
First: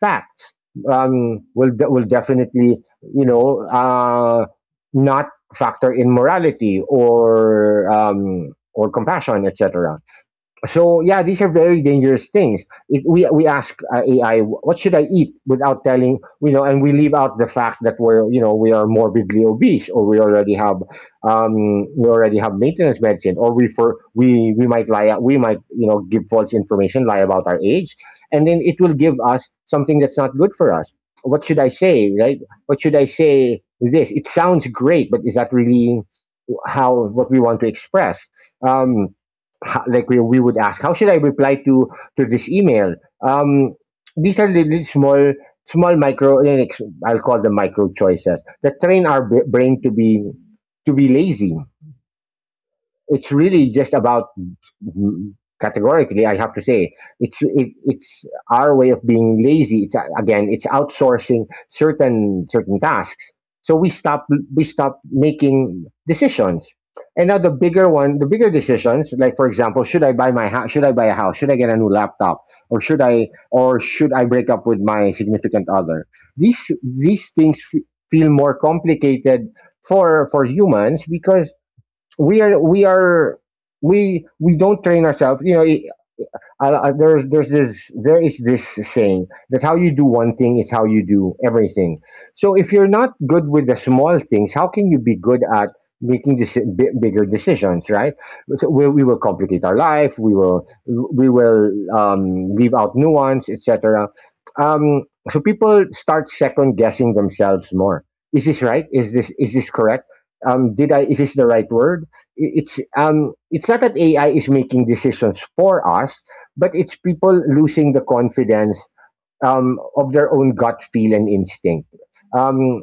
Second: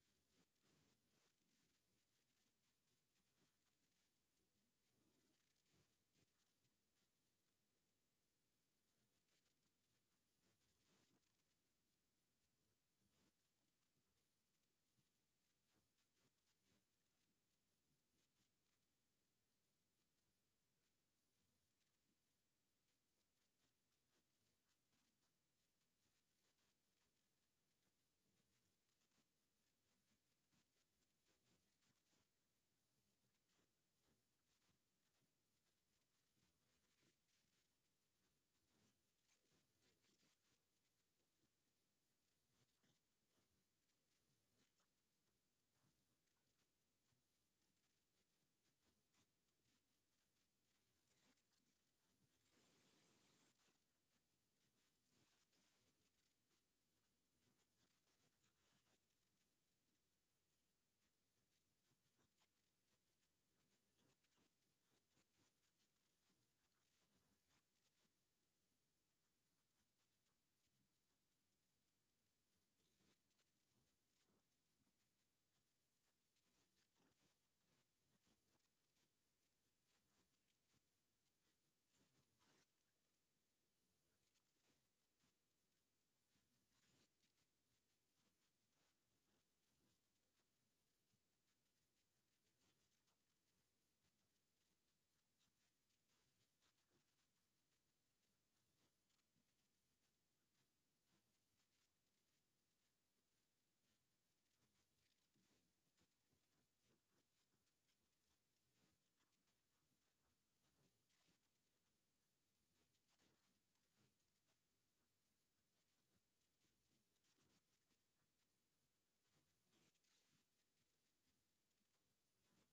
Speaker 2: facts. Will definitely, you know, not factor in morality or compassion, etc. So yeah, these are very dangerous things. We ask AI, what should I eat, without telling, you know, and we leave out the fact that we're you know we are morbidly obese, or we already have, we already have maintenance medicine, or we might lie, we might you know give false information, lie about our age, and then it will give us something that's not good for us. What should I say, right? What should I say? This it sounds great, but is that really how what we want to express? Um, like we would ask, how should I reply to this email? Um, these are really small micro, like, I'll call them micro choices that train our brain to be lazy. It's really just about. Mhm. Categorically, I have to say it's our way of being lazy. It's Again, it's outsourcing certain tasks. So we stop making decisions. And now the bigger one, the bigger decisions, like for example, should I buy my house? Should I buy a house? Should I get a new laptop? Or should I break up with my significant other? These things feel more complicated for humans because we are we are we don't train ourselves, you know, there's this there is this saying that how you do one thing is how you do everything. So if you're not good with the small things, how can you be good at making this bigger decisions? Right? So we will complicate our life. We will leave out nuance, etc. Um, so people start second guessing themselves more. Is this right? Is this correct? Did I? Is this the right word? It's not that AI is making decisions for us, but it's people losing the confidence, of their own gut feel and instinct. Um,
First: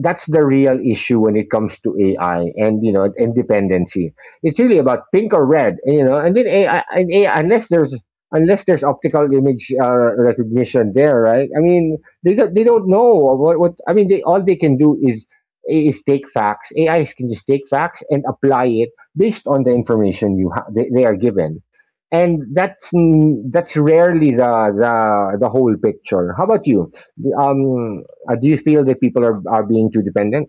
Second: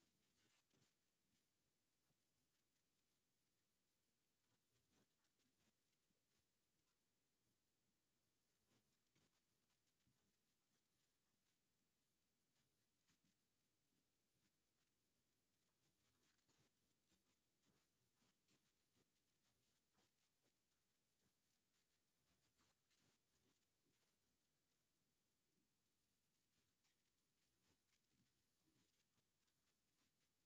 Speaker 2: that's the real issue when it comes to AI and you know and dependency. It's really about pink or red, you know. And AI, unless there's optical image recognition there, right? I mean, they don't know what I mean. They all they can do is take facts. AI can just take facts and apply it based on the information they are given, and that's that's rarely the the whole picture. How about you? D- Um, do you feel that people are being too dependent?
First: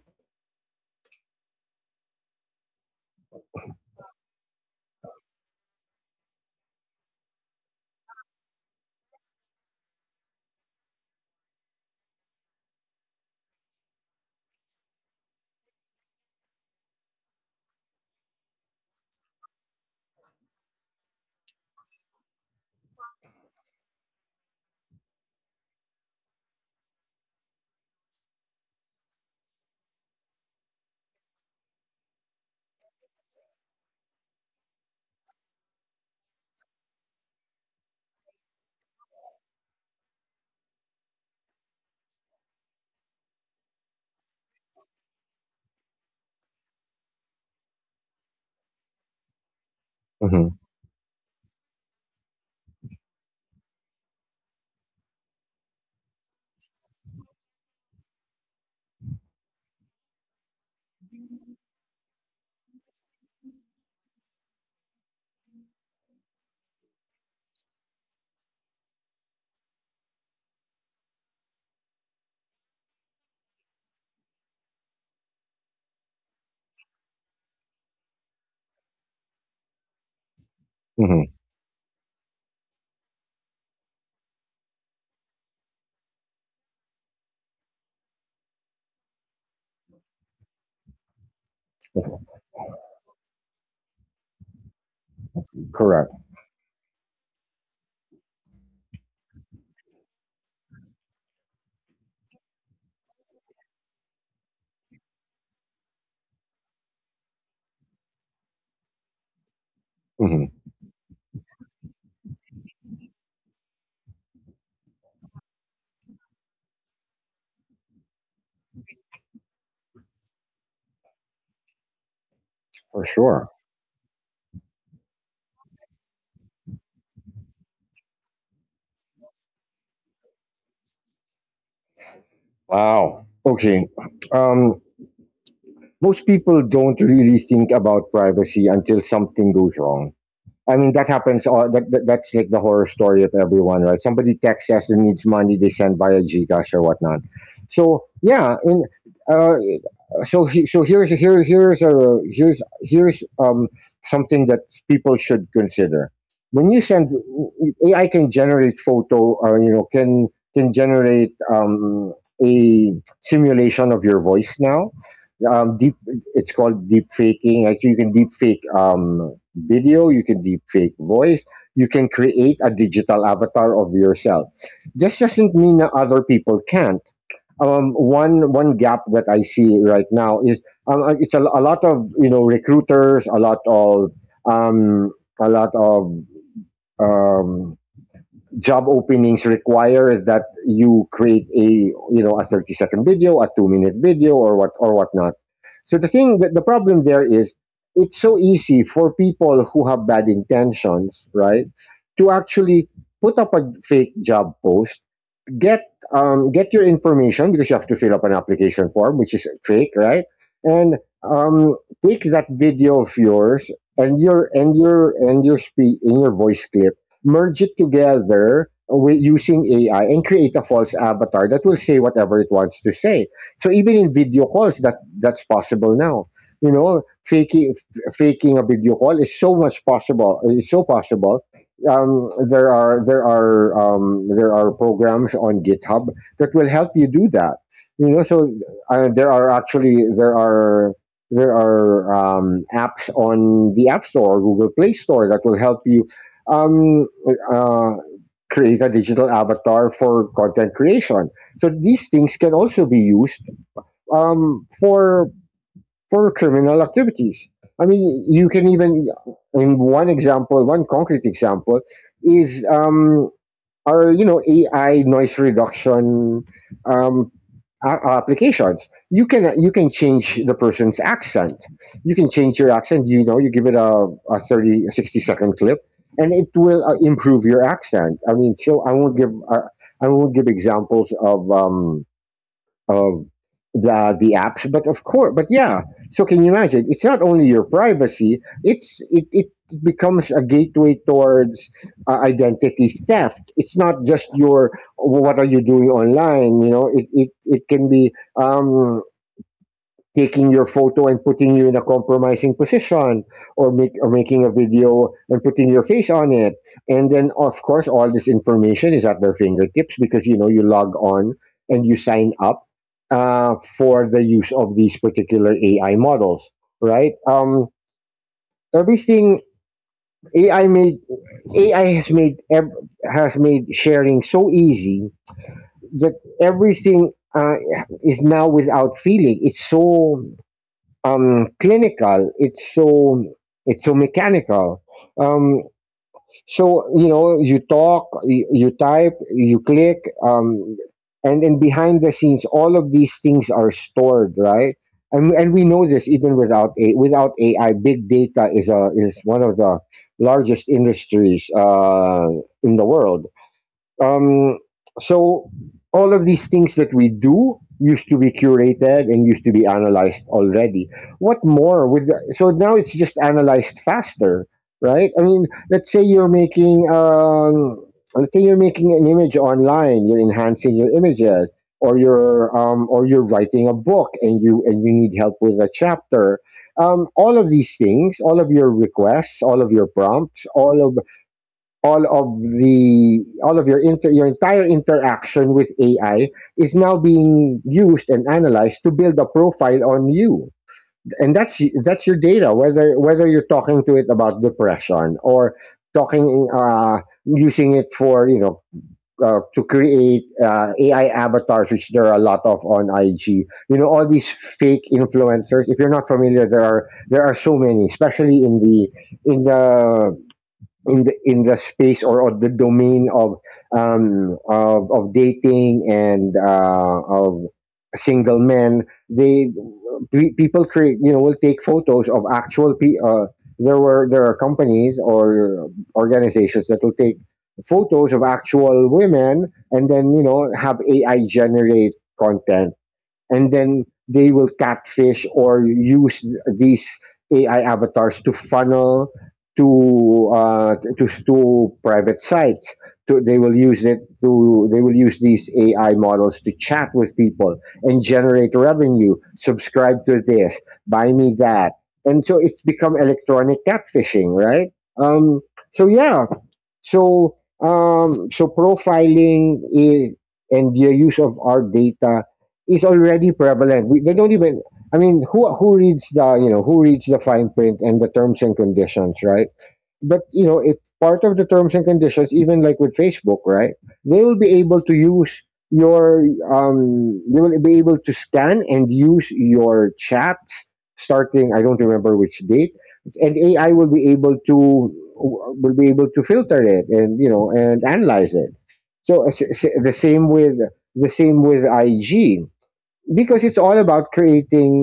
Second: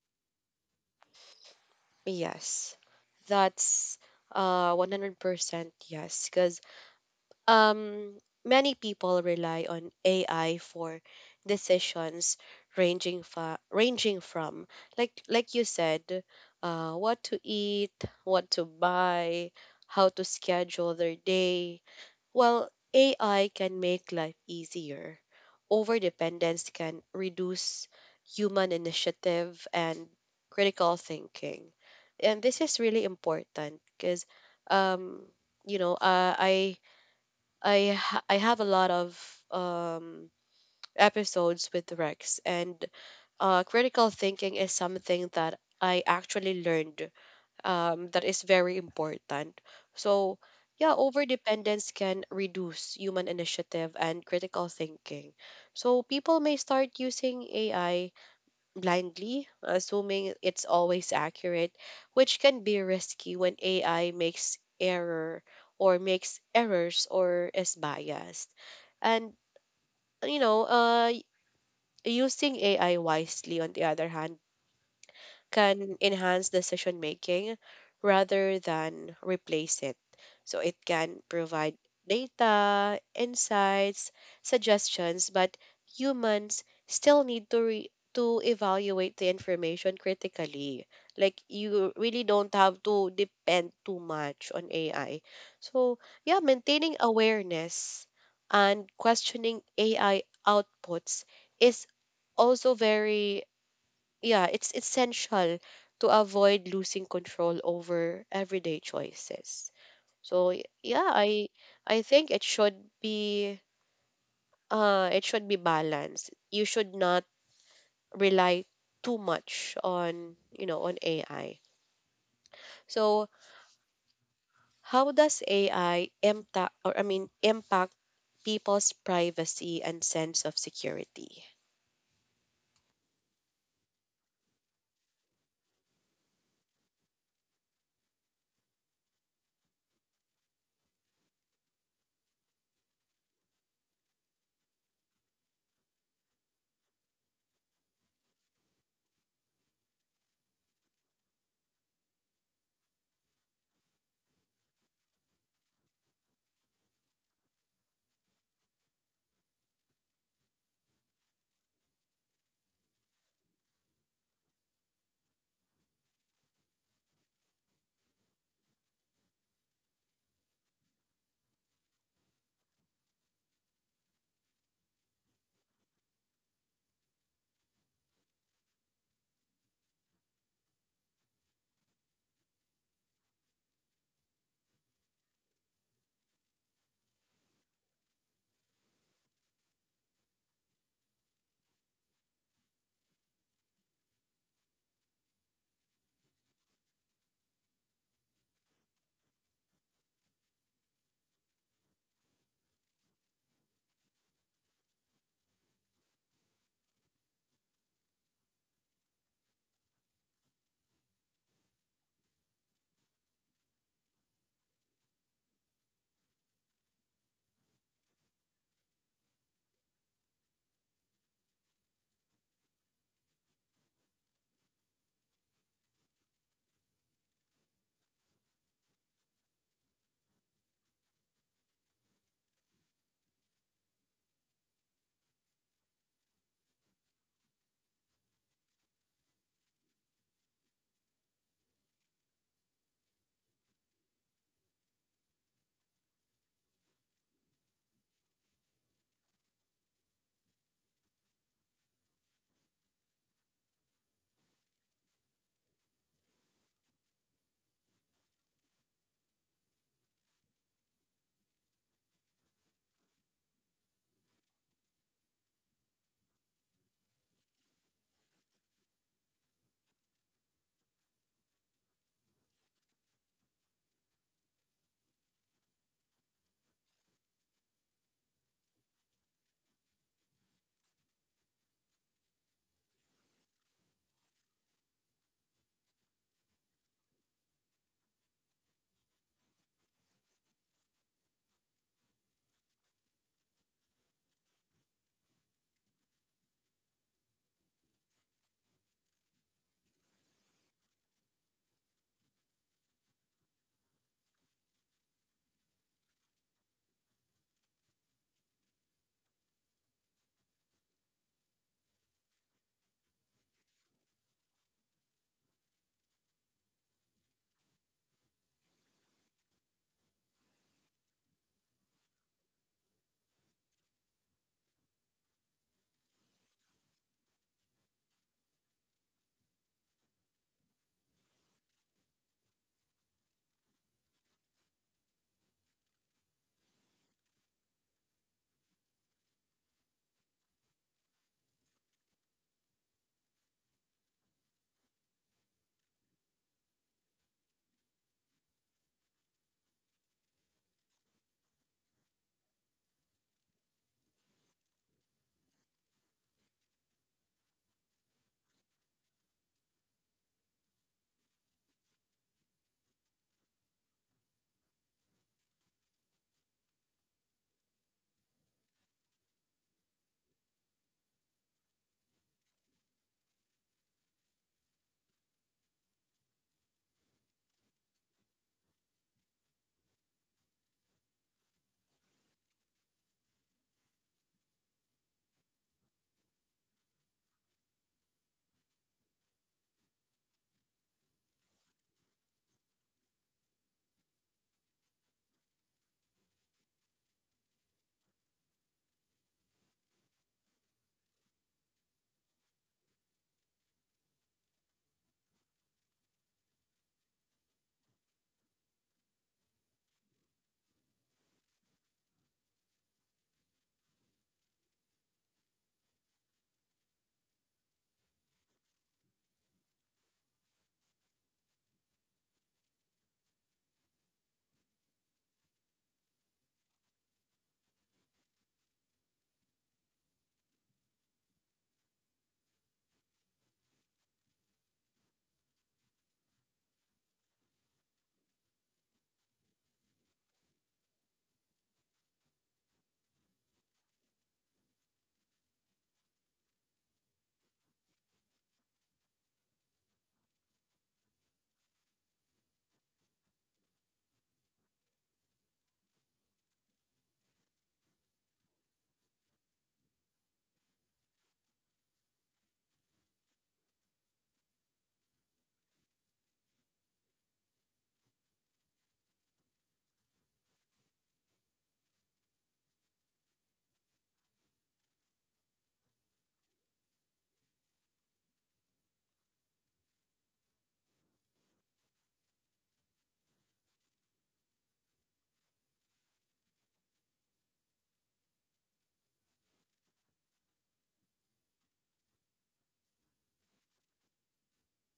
Speaker 1: Yes, that's 100% yes, because um many people rely on AI for decisions ranging from, like you said, what to eat, what to buy, how to schedule their day. Well, AI can make life easier. Overdependence can reduce human initiative and critical thinking. And this is really important because, um, you know, I have a lot of um, episodes with Rex, and critical thinking is something that I actually learned that is very important. So,
Speaker 2: Hmm.
Speaker 1: yeah, over dependence can reduce human initiative and critical thinking. So, people may start using AI blindly, assuming it's always accurate, which can be risky when AI makes errors or is biased. And, you know, using AI wisely, on the other hand, can enhance decision making rather than replace it. So it
Speaker 2: Hmm.
Speaker 1: can provide data, insights, suggestions, but humans still need to evaluate the information critically. Like, you really don't have to depend too much on AI. So
Speaker 2: Correct.
Speaker 1: yeah, maintaining awareness and questioning AI outputs is also very yeah, it's essential to avoid losing control over everyday choices. So
Speaker 2: Hmm.
Speaker 1: I think be it should be balanced. You should not rely too much on, you know, on AI.
Speaker 2: For
Speaker 1: So,
Speaker 2: sure.
Speaker 1: how does AI impact or I mean impact people's privacy and sense of security?
Speaker 2: Wow. Okay. Um, Most people don't really think about privacy until something goes wrong. I mean, that happens. All that, that That's like the horror story of everyone, right? Somebody texts us and needs money, they send via Gcash or whatnot. So yeah, and, uh, so here's here here's a here's here's something that people should consider. When you send, AI can generate photo. Or you know, can generate a simulation of your voice now. Deep It's called deep faking. Actually, you can deep fake, video, you can deep fake voice, you can create a digital avatar of yourself. This doesn't mean that other people can't. One gap that I see right now is, a lot of you know recruiters, a lot of, um, a lot of, um, job openings require that you create a, you know, a 30-second video, a 2 minute video, or what or whatnot. So the thing that the problem there is, it's so easy for people who have bad intentions, right, to actually put up a fake job post, get, get your information because you have to fill up an application form, which is fake, right? And, um, take that video of yours and your speech in your voice clip, merge it together with using AI and create a false avatar that will say whatever it wants to say. So even in video calls, that's possible now. You know, faking a video call is so much possible. It's so possible, there are there are programs on GitHub that will help you do that. You know, so, there are actually, there are, apps on the App Store, Google Play Store that will help you, um, uh, create a digital avatar for content creation. So these things can also be used, for criminal activities. I mean, you can even, in one example, one concrete example is, our you know AI noise reduction, um, applications. You can change the person's accent. You can change your accent. You know, you give it a 30, a 60-second clip, and it will improve your accent. I mean, so I won't give examples of the apps, but of course, but yeah, so can you imagine it's not only your privacy, it becomes a gateway towards identity theft. It's not just your what are you doing online, you know it can be um taking your photo and putting you in a compromising position, or make or making a video and putting your face on it. And then of course all this information is at their fingertips because you know you log on and you sign up for the use of these particular AI models, right. Everything, ai made AI has has made sharing so easy that everything is now without feeling. It's so clinical, it's so mechanical. um so you know you talk, you type, you click, um and then behind the scenes all of these things are stored, right. And we know this even without a without AI, big data is a is one of the largest industries in the world. um, so all of these things that we do used to be curated and used to be analyzed already. What more would So now it's just analyzed faster, right? I mean, let's say you're making let's say you're making an image online, you're enhancing your images, or you're writing a book and you need help with a chapter. All of these things, all of your requests, all of your prompts, all of your your entire interaction with AI is now being used and analyzed to build a profile on you, and that's your data. Whether you're talking to it about depression or talking using it for. To create AI avatars, which there are a lot of on IG. You know, all these fake influencers, if you're not familiar, there are so many, especially in the in the in the space, or on the domain of of dating and of single men. They people create, you know, will take photos of actual there were there are companies or organizations that will take photos of actual women, and then you know have AI generate content, and then they will catfish or use these AI avatars to funnel to private sites. To, they will use it to they will use these AI models to chat with people and generate revenue. Subscribe to this, buy me that, and so it's become electronic catfishing, right? Um, so yeah, so, so profiling is, and the use of our data is already prevalent. We, they don't even. I mean, who reads the, you know, who reads the fine print and the terms and conditions, right? But you know, if part of the terms and conditions, even like with Facebook, right, they will be able to use your they will be able to scan and use your chats starting, I don't remember which date, and AI will be able to, will be able to filter it and, you know, and analyze it. So it's the same with IG, because it's all about creating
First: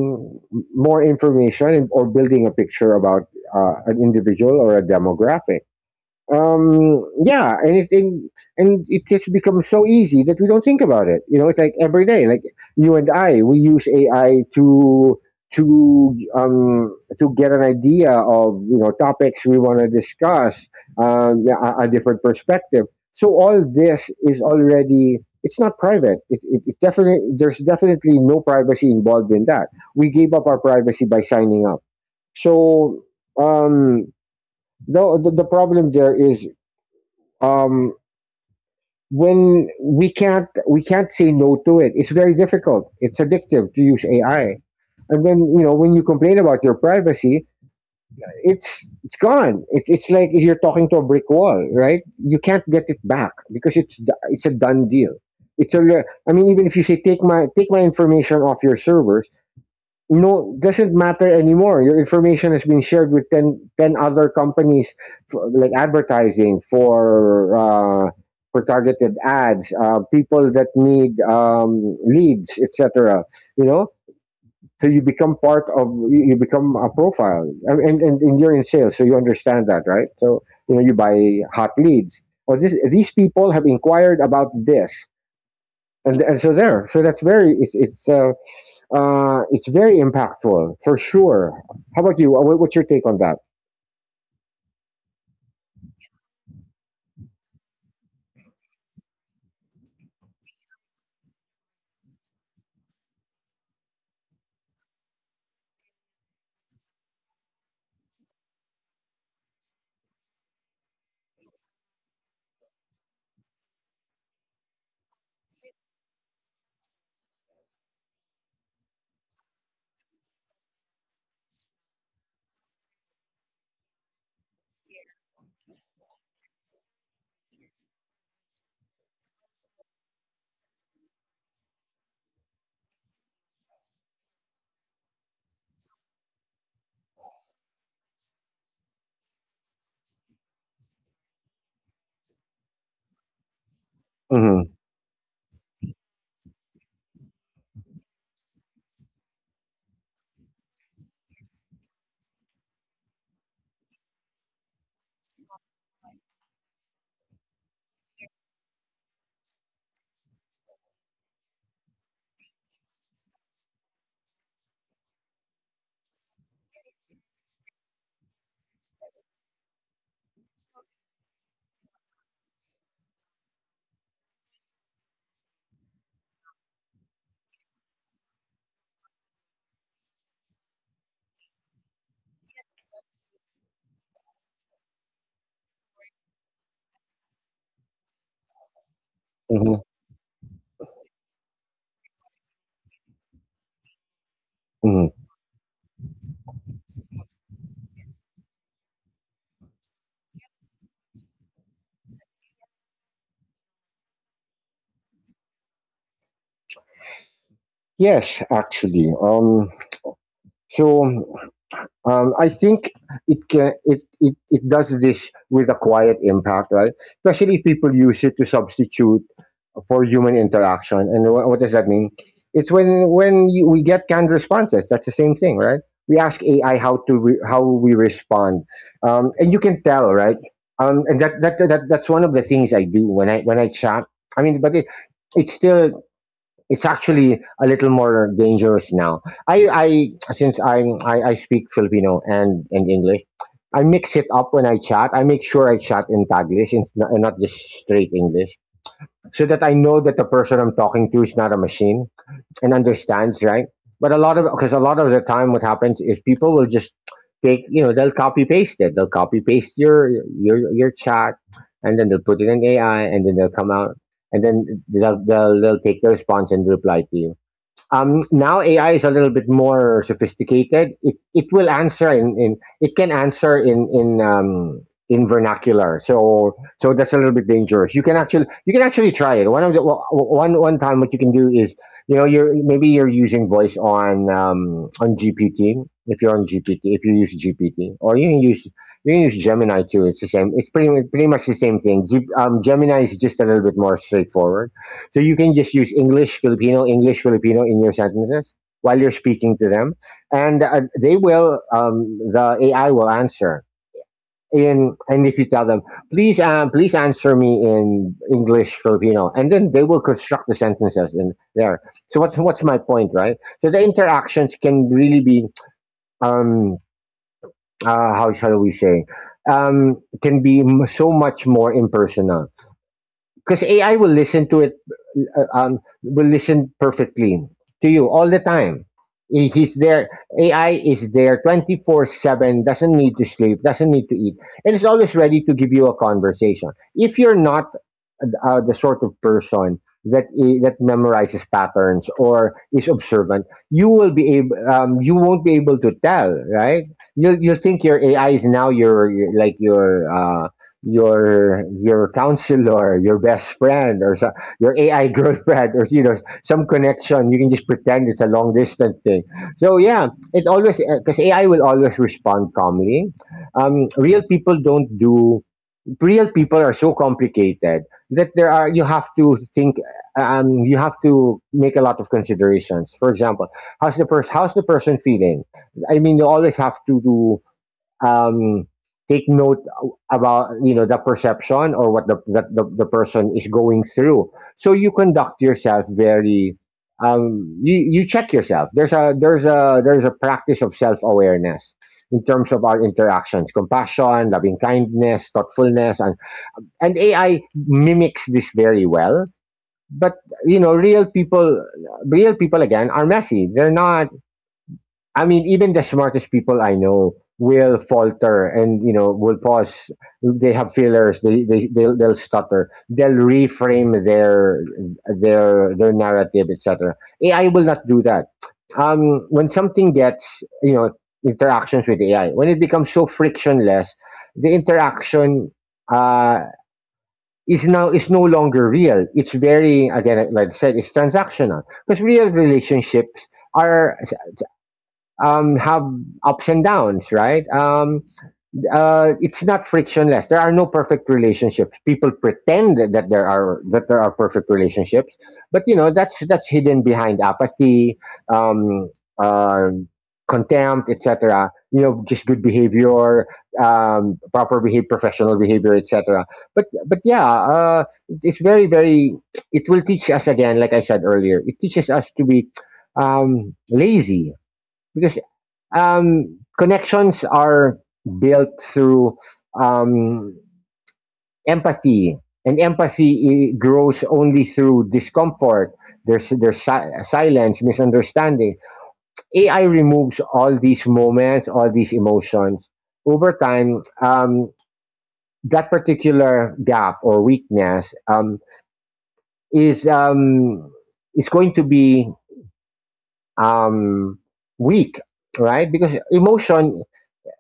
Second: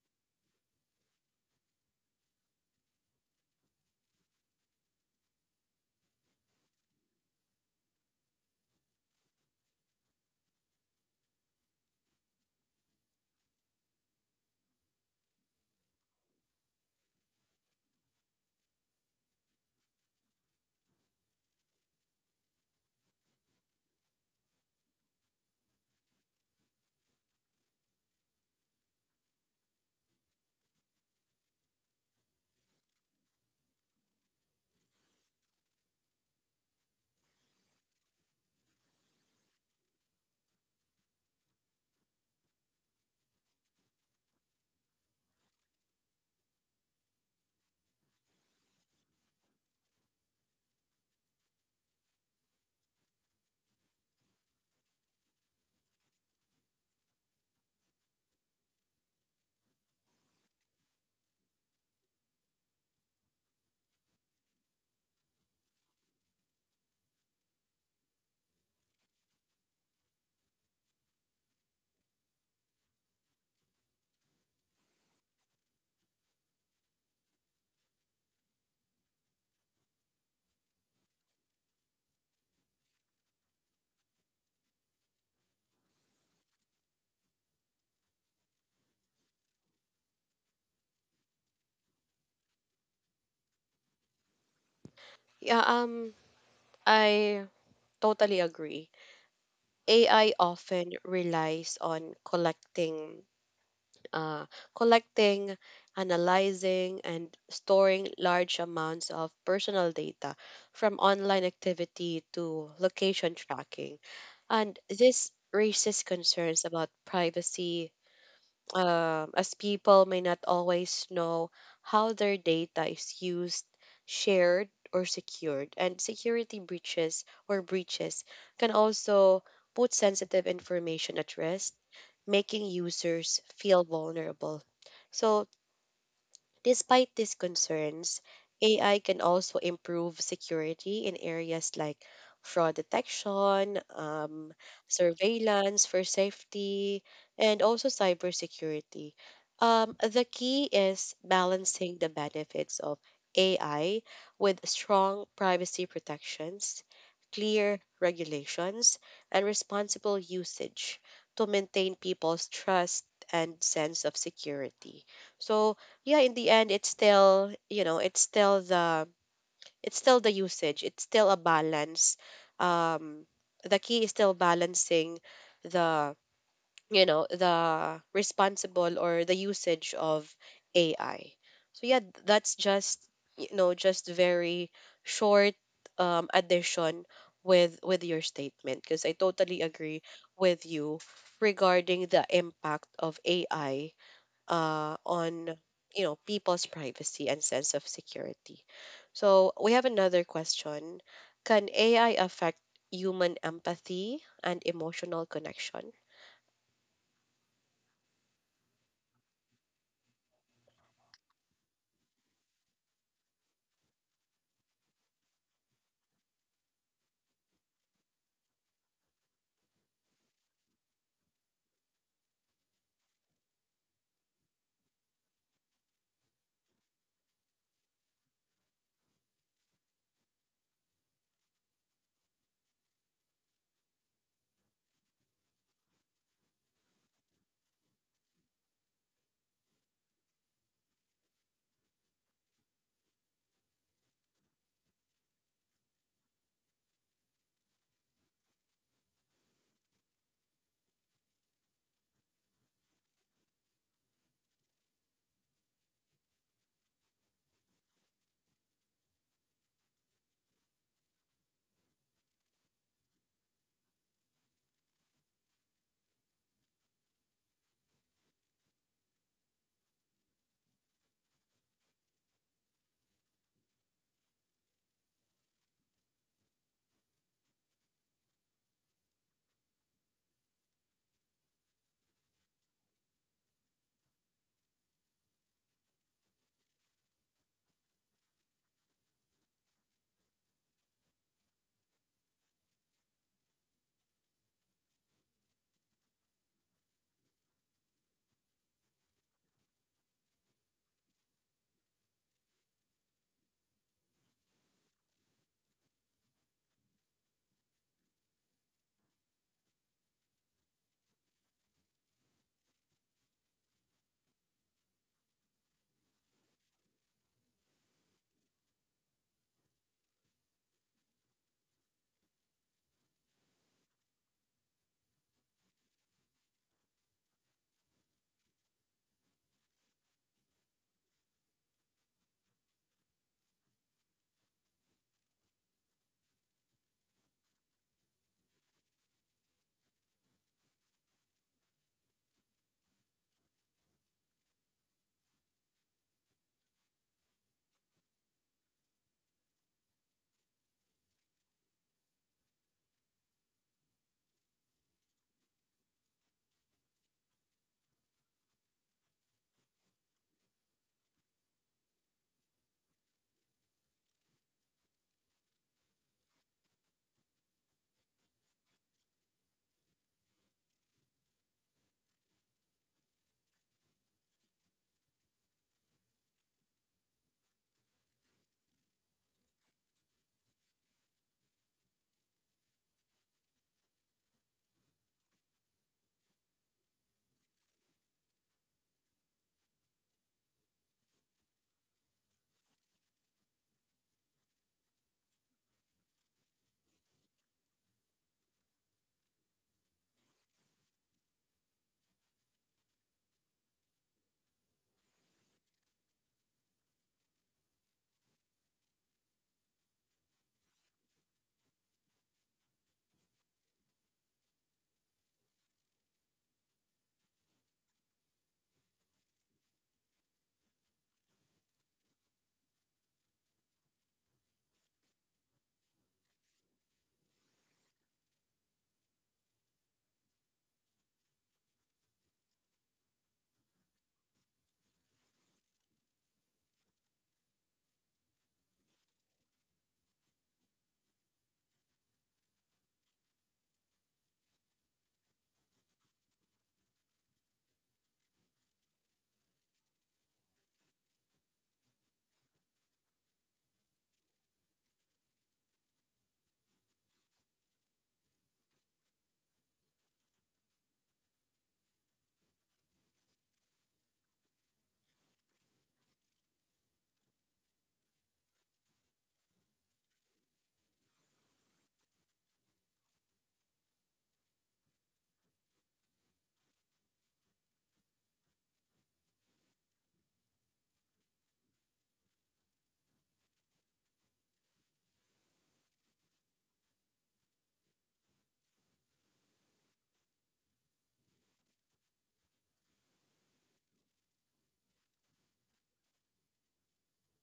Speaker 2: more information and, or building a picture about an individual or a demographic. Yeah, and and it just becomes so easy that we don't think about it, you know, it's like every day. Like you and I, we use AI to get an idea of, you know, topics we want to discuss. Yeah, a different perspective. So all this is already, it's not private, it definitely, there's definitely no privacy involved in that. We gave up our privacy by signing up. So um the, the problem there is, um, when we can't say no to it. It's very difficult. It's addictive to use AI. And then you know, when you complain about your privacy, it's gone. It's like you're talking to a brick wall, right? You can't get it back because it's a done deal. It's a. I mean, even if you say take my information off your servers, no, doesn't matter anymore. Your information has been shared with 10 10 other companies for, like advertising, for targeted ads, people that need leads, etc., you know. So you become part of you, you become a profile, and, and you're in sales, so you understand that, right? So you know, you buy hot leads, or this, these people have inquired about this, and so there, so that's very, it's it's very impactful for sure. How about you? What's your take on that?
Speaker 1: Yeah, I totally agree. AI often relies on uh, collecting, analyzing, and storing large amounts of personal data, from online activity to location tracking. And this raises concerns about privacy, as people may not always know how their data is used, shared, or secured. And security breaches can also put sensitive information at risk, making users feel vulnerable. So, despite these concerns, AI can also improve security in areas like fraud detection,
Speaker 2: hmm
Speaker 1: surveillance for safety, and also cybersecurity. The key is balancing the benefits of AI with strong privacy protections, clear regulations, and responsible usage to maintain people's trust and sense of security. So, yeah, in the end it's still the usage it's still a balance. um the key is still balancing the you know the responsible or the usage of AI. So yeah, that's just, you know, just very short addition with your statement, because I totally
Speaker 2: hmm
Speaker 1: agree with you regarding the impact of AI
Speaker 2: hmm
Speaker 1: on, you know, people's privacy and sense of security. So we have another question: can AI affect human empathy and emotional connection?
Speaker 2: Yes, actually. So I think it can, it, it does this with a quiet impact, right? Especially if people use it to substitute for human interaction. And what does that mean? It's when we get canned responses. That's the same thing, right? We ask AI how to how we respond, and you can tell, right? And that's one of the things I do when I, when I chat. I mean, but it's still, it's actually a little more dangerous now. I Since I speak Filipino and English. I mix it up when I chat. I make sure I chat in Taglish and not just straight English, so that I know that the person I'm talking to is not a machine and understands, right? But a lot of, because a lot of the time what happens is people will just take, you know, they'll copy paste it. They'll copy paste your your chat, and then they'll put it in AI, and then they'll come out, and then they'll take the response and reply to you. Now AI is a little bit more sophisticated. It will answer in it can answer in, in vernacular. So that's a little bit dangerous. You can actually, you can actually try it. One of the one time what you can do is, you know, you're, maybe you're using voice on GPT, if you're on GPT, if you use GPT, or you can use, you can use Gemini too. It's the same. It's pretty much the same thing. Gemini is just a little bit more straightforward, so you can just use English, Filipino, English, Filipino in your sentences while you're speaking to them, and they will. The AI will answer. In, and if you tell them, please, please answer me in English, Filipino, and then they will construct the sentences in there. So what's my point, right? So the interactions can really be, um, how shall we say, um, can be so much more impersonal, because AI will listen to it, will listen perfectly to you all the time. He's there. AI is there 24/7, doesn't need to sleep, doesn't need to eat, and it's always ready to give you a conversation. If you're not the sort of person that that memorizes patterns or is observant, you will be able. You won't be able to tell, right? You think your AI is now your like your your your counselor, your best friend, or so, your AI girlfriend, or you know, some connection. You can just pretend it's a long distance thing. So yeah, it always, because AI will always respond calmly. Real people don't do, real people are so complicated that there are, you have to think, you have to make a lot of considerations. For example, how's the person, how's the person feeling? I mean, you always have to do um take note about, you know, the perception or what the person is going through. So you conduct yourself very, you, you check yourself. There's a there's a there's a practice of self-awareness in terms of our interactions, compassion, loving kindness, thoughtfulness, and AI mimics this very well. But you know, real people again are messy. They're not. I mean, even the smartest people I know will falter, and you know, will pause. They have fillers. They'll stutter. They'll reframe their their narrative, etc. AI will not do that. When something gets, you know, interactions with AI, when it becomes so frictionless, the interaction uh, is now, is no longer real. It's very, again like I said, it's transactional because real relationships are have ups and downs, right? It's not frictionless. There are no perfect relationships. People pretend that there are perfect relationships, but you know that's hidden behind apathy, um, uh, contempt, etc. You know, just good behavior, proper behavior, professional behavior, etc. But yeah, it's very. It will teach us again, like I said earlier. It teaches us to be lazy because connections are built through um, empathy, and empathy grows only through discomfort. There's silence, misunderstanding. AI removes all these moments, all these emotions. Over time, that particular gap or weakness is um, is going to be um, weak, right? Because emotion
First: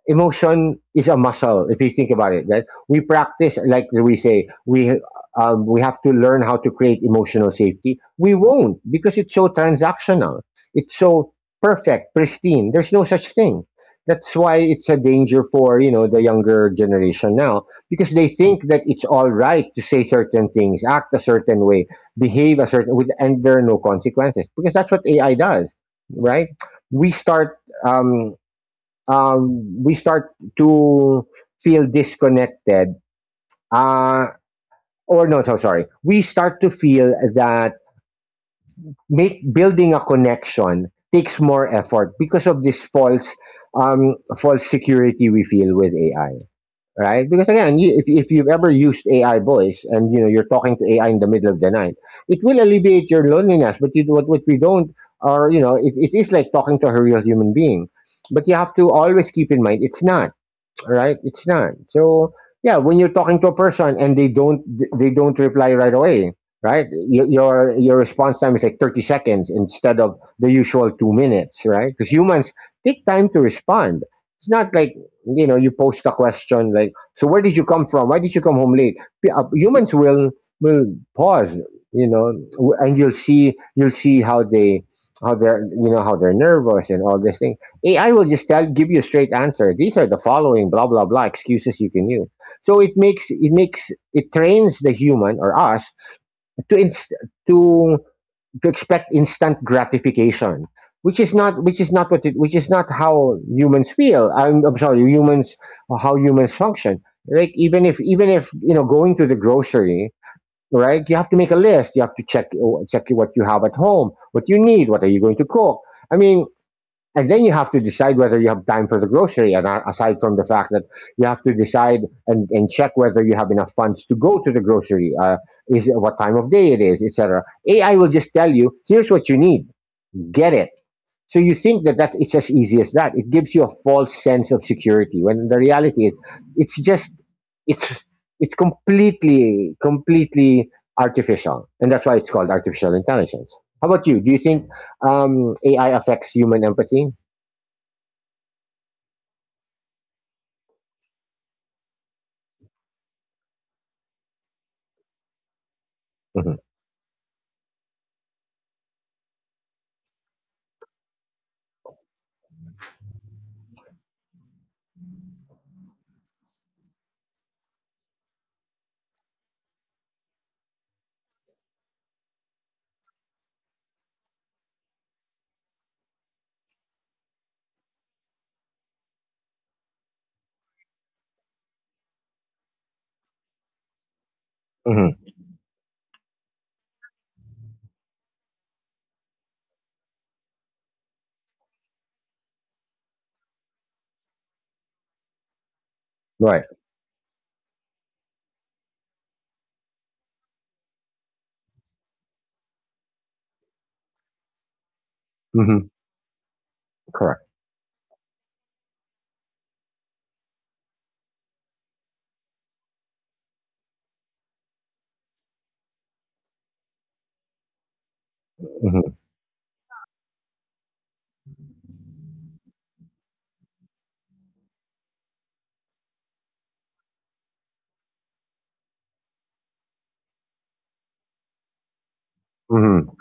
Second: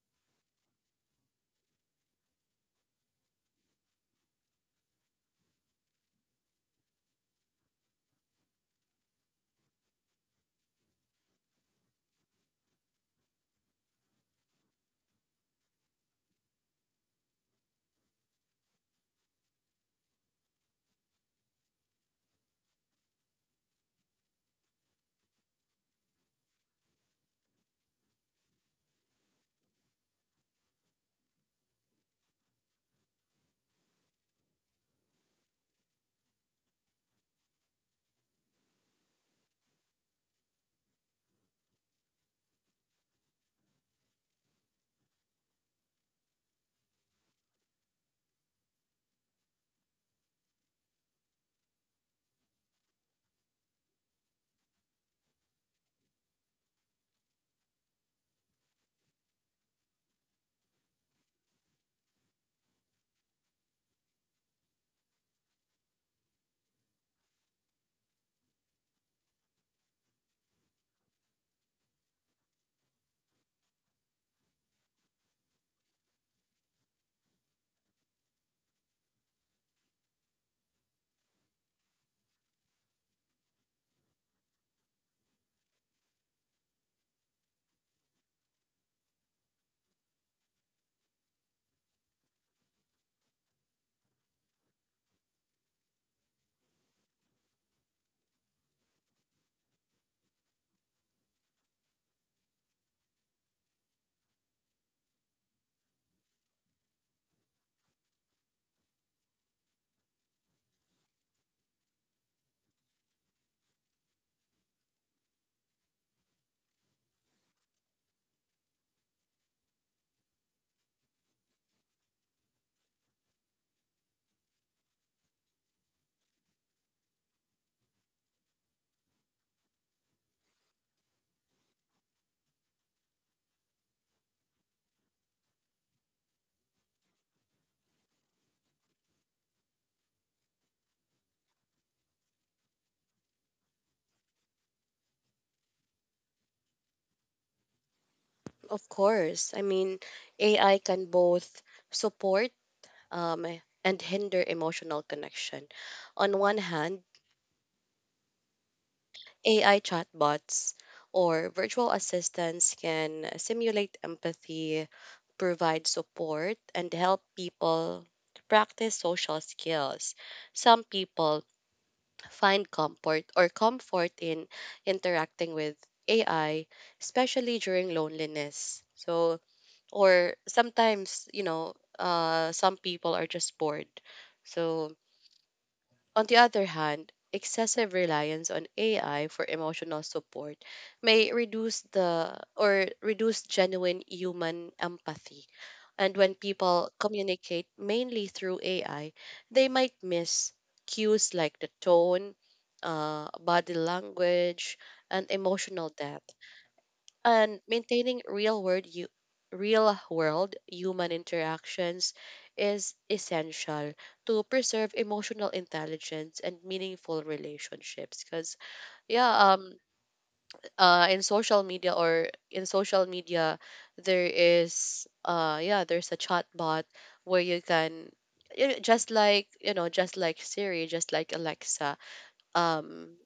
Speaker 2: emotion is a muscle, if you think about it, right? We practice, like we say, we have to learn how to create emotional safety. We won't because it's so transactional, it's so perfect, pristine. There's no such thing. That's why it's a danger for you know the younger generation now, because they think that it's all right to say certain things, act a certain way, behave a certain with, and there are no consequences because that's what AI does, right? we start um, we start to feel disconnected. Uh, or no, so sorry. We start to feel that make building a connection takes more effort because of this false security we feel with AI, right? Because again, you, if you've ever used AI voice and you know you're talking to AI in the middle of the night, it will alleviate your loneliness. But you, what we don't, or you know, it is like talking to a real human being. But you have to always keep in mind it's not. Right? It's not. So, yeah, when you're talking to a person and they don't reply right away, right? Your response time is like 30 seconds instead of the usual 2 minutes, right? Cuz humans take time to respond. It's not like, you know, you post a question like, "So where did you come from? Why did you come home late?" Humans will pause, you know, and you'll see how they're you know how they're nervous and all this thing. AI will just tell give you a straight answer. These are the following blah blah blah excuses you can use. So it trains the human or us to inst- to to expect instant gratification, which is not what it which is not how humans feel. I'm sorry, humans how humans function. Like even if you know going to the grocery, right? You have to make a list. You have to check what you have at home, what you need, what are you going to cook. I mean, and then you have to decide whether you have time for the grocery, and aside from the fact that you have to decide and check whether you have enough funds to go to the grocery, is what time of day it is, etc. AI will just tell you, here's what you need, get it. So you think that it's as easy as that. It gives you a false sense of security when the reality is it's just it's it's completely artificial, and that's why it's called artificial intelligence. How about you? Do you think AI affects human empathy?
Speaker 1: Of course. I mean, AI can both support um, and hinder emotional connection. On one
Speaker 2: Mhm.
Speaker 1: hand, AI chatbots or virtual assistants can simulate empathy, provide support, and help people practice social skills. Some people find comfort or comfort in interacting with AI, especially during loneliness. So, or sometimes, you know, some people are just bored. So,
Speaker 2: Hmm.
Speaker 1: on the other hand, excessive reliance on AI for emotional support may reduce the or reduce genuine human empathy. And when
Speaker 2: Right.
Speaker 1: people communicate mainly through AI, they might miss cues like the tone, body language, and
Speaker 2: Hmm.
Speaker 1: emotional depth.
Speaker 2: Correct.
Speaker 1: And maintaining real world human interactions is essential to preserve emotional intelligence and meaningful relationships. Because
Speaker 2: Hmm.
Speaker 1: yeah, in social media or in social media there is, yeah, there's a chat bot where you can, you know, just like, you know, just like Siri, just like Alexa, um
Speaker 2: Hmm.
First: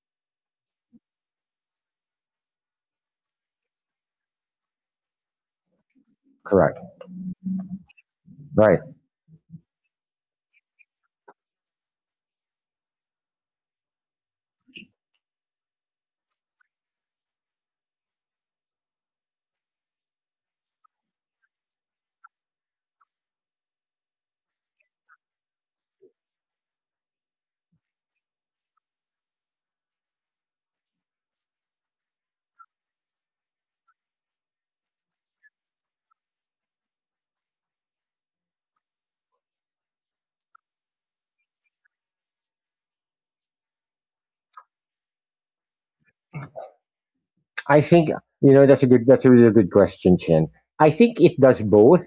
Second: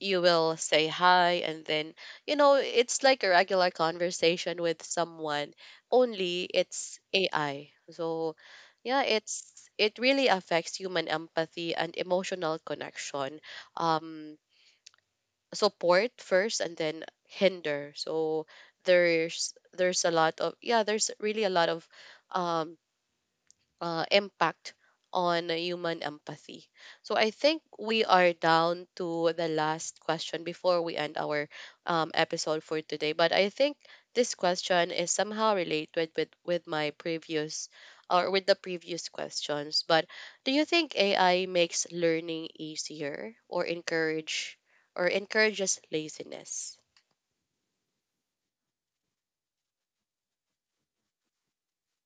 Speaker 1: you will say hi, and then, you know, it's like a regular conversation with someone, only
Speaker 2: Correct.
Speaker 1: it's AI. So
Speaker 2: Right.
Speaker 1: yeah, it's, it really affects human empathy and emotional connection. Um Support first and then hinder. So there's a lot of, yeah, there's really a lot of um impact on human empathy. So I think we are down to the last question before we end our episode for today. But I think this question is somehow related with my previous, or with the previous questions. But do you think AI makes learning easier or encourage or encourages laziness?
Speaker 2: I think, you know, that's a really good question, Chen. I think it does both.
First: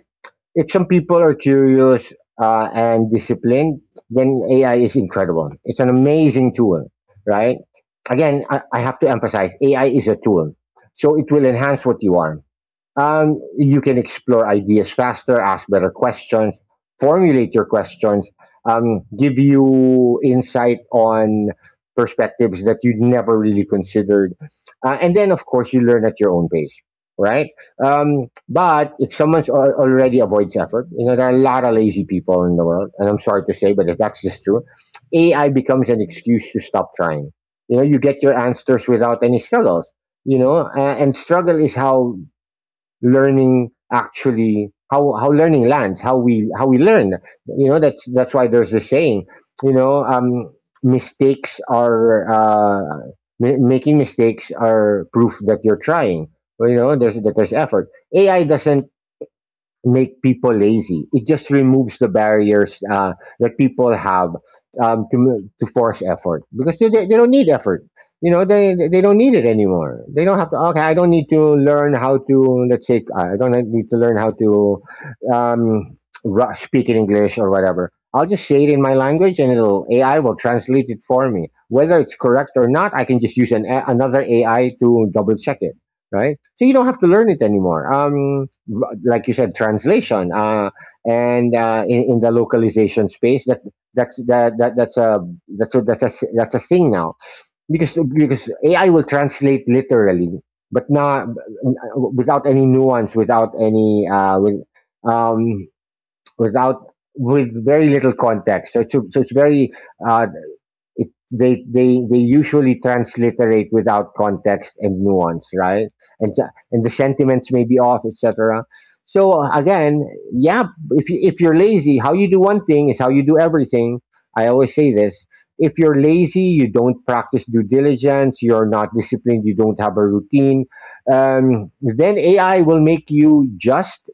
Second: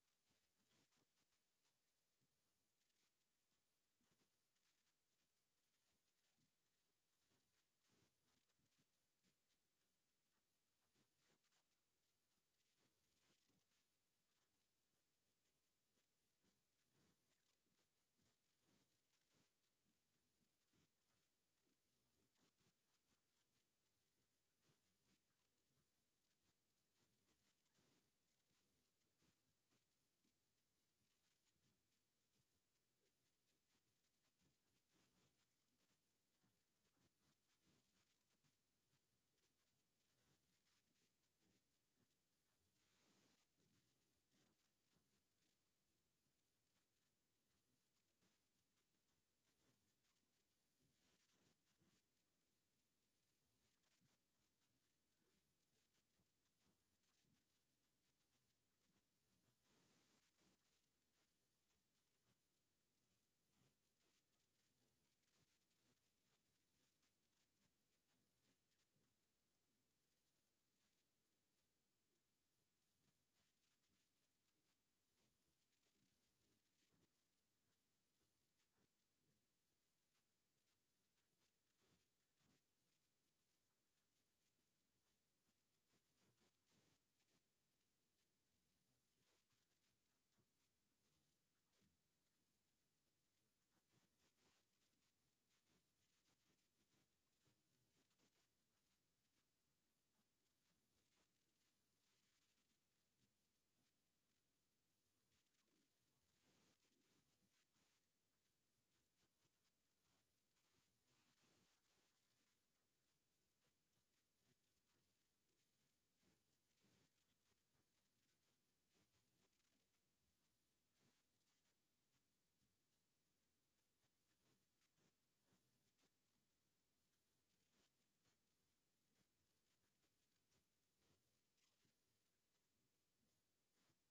Speaker 2: If some people are curious and disciplined, then AI is incredible. It's an amazing tool, right? Again, I have to emphasize AI is a tool, so it will enhance what you are. You can explore ideas faster, ask better questions, formulate your questions, give you insight on perspectives that you'd never really considered. And then, of course, you learn at your own pace, right? But if someone's al- already avoids effort, you know, there are a lot of lazy people in the world. And I'm sorry to say, but if that's just true, AI becomes an excuse to stop trying. You know, you get your answers without any struggles, you know, and struggle is how learning lands, how we learn. You know, that's why there's the saying. You know, mistakes are uh, making mistakes are proof that you're trying. Well, you know, there's effort. AI doesn't make people lazy. It just removes the barriers that people have to force effort because they don't need effort. You know, they don't need it anymore. They don't have to. Okay, I don't need to learn how to, let's say, I don't need to learn how to um, speak in English or whatever. I'll just say it in my language, and it'll AI will translate it for me. Whether it's correct or not, I can just use another AI to double check it, right? So you don't have to learn it anymore. Like you said, translation and in the localization space. That that's that, that that's a that's a, that's a s- That's a thing now because AI will translate literally, but not without any nuance, without any um, without, with very little context. So so it's very uh, they usually transliterate without context and nuance, right? And so- and the sentiments may be off, etc. So again, yeah, if you're lazy, how you do one thing is how you do everything. I always say this. If you're lazy, you don't practice due diligence, you're not disciplined, you don't have a routine, then AI will make you just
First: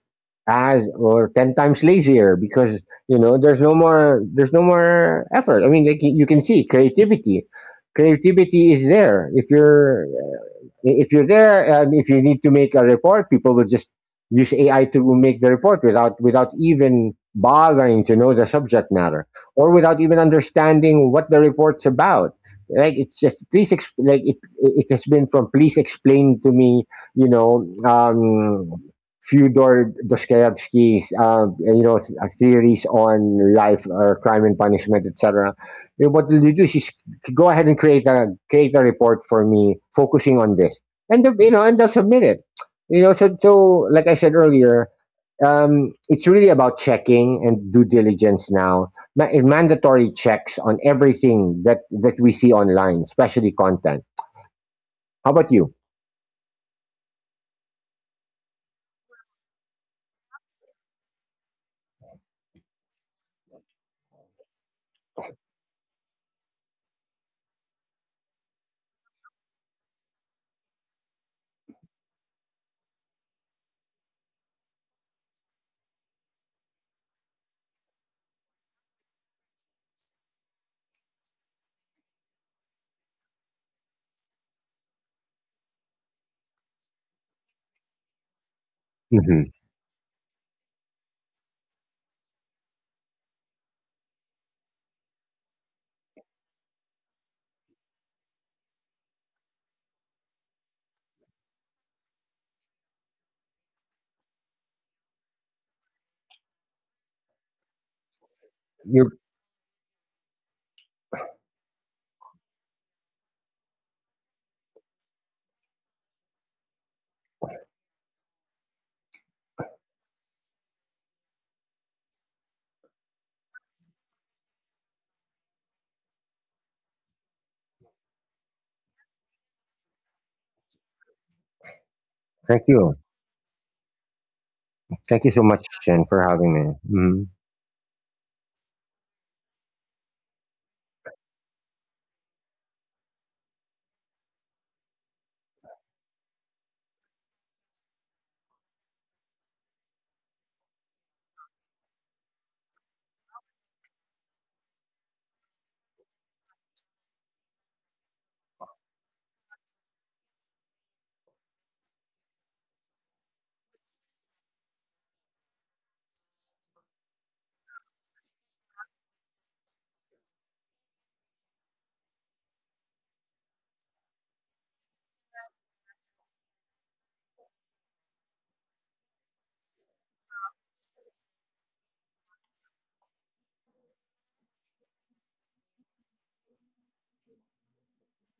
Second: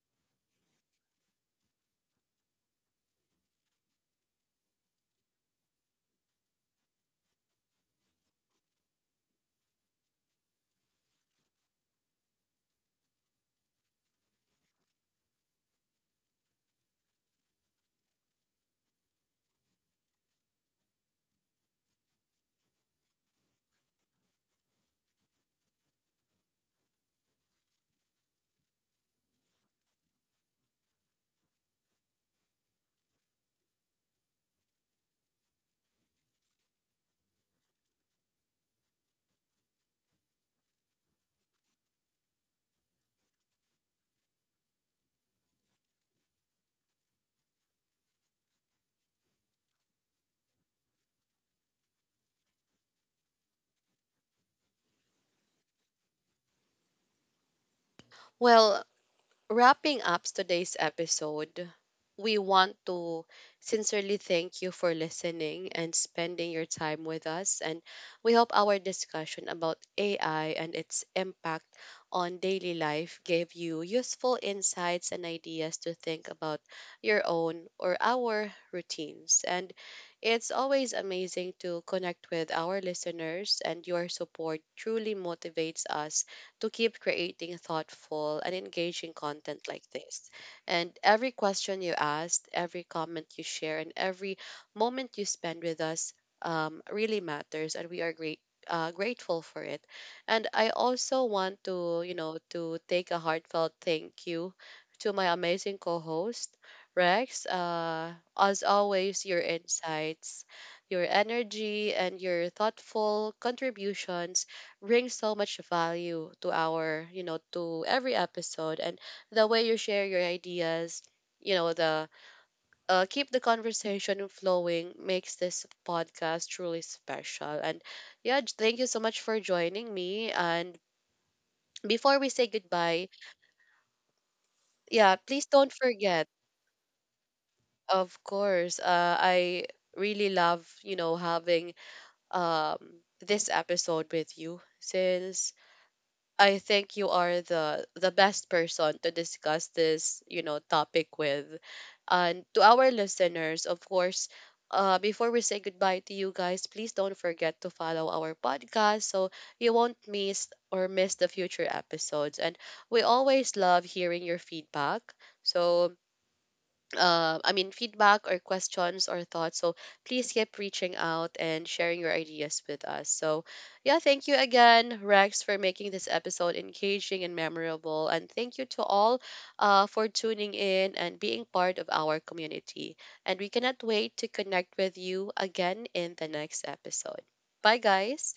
Speaker 2: as or 10 times lazier because you know there's no more effort. I mean, like, you can see creativity is there if you're if you're there, if you need to make a report, people will just use AI to make the report without even bothering to know the subject matter or without even understanding what the report's about. Like it's just please it has been from, please explain to me, you know, Fyodor Dostoevsky's theories on life or crime and punishment, etc. You know, what you do is you go ahead and create a create a report for me focusing on this and the, you know, and they'll submit it. You know, so, so like I said earlier, it's really about checking and due diligence now. Mandatory checks on everything that we see online, especially content. How about you?
Speaker 1: Well, wrapping up today's episode, we want to sincerely thank you for listening and spending your time with us. And we hope our discussion about AI and its impact on daily life gave you useful insights and ideas to think about your own or our routines. And it's always amazing to connect with our listeners, and your support truly motivates us to keep creating thoughtful and engaging
Speaker 2: Mhm.
Speaker 1: content like this. And every question you asked, every comment you share, and every moment you spend with us really matters, and we are great. Grateful for it. And I also want to, you know, to take a heartfelt thank you to my amazing co-host Rex. As
Speaker 2: You.
Speaker 1: always, your insights, your energy, and your thoughtful contributions brings so much value to our, you know, to every episode. And the way you share your ideas, you know, the keep the conversation flowing makes this podcast truly special. And yeah, thank you so much for joining me. And before we say
Speaker 2: Thank you.
Speaker 1: goodbye, yeah,
Speaker 2: Thank you so
Speaker 1: please
Speaker 2: much,
Speaker 1: don't
Speaker 2: Shen, for
Speaker 1: forget,
Speaker 2: having me. Mhm.
Speaker 1: of course, I really love, you know, having um this episode with you, since I think you are the best person to discuss this, you know, topic with. And to our listeners, of course, before we say goodbye to you guys, please don't forget to follow our podcast so you won't miss or miss the future episodes. And we always love hearing your feedback. So I mean, feedback or questions or thoughts. So please keep reaching out and sharing your ideas with us. So, yeah, thank you again, Rex, for making this episode engaging and memorable. And thank you to all for tuning in and being part of our community. And we cannot wait to connect with you again in the next episode. Bye, guys.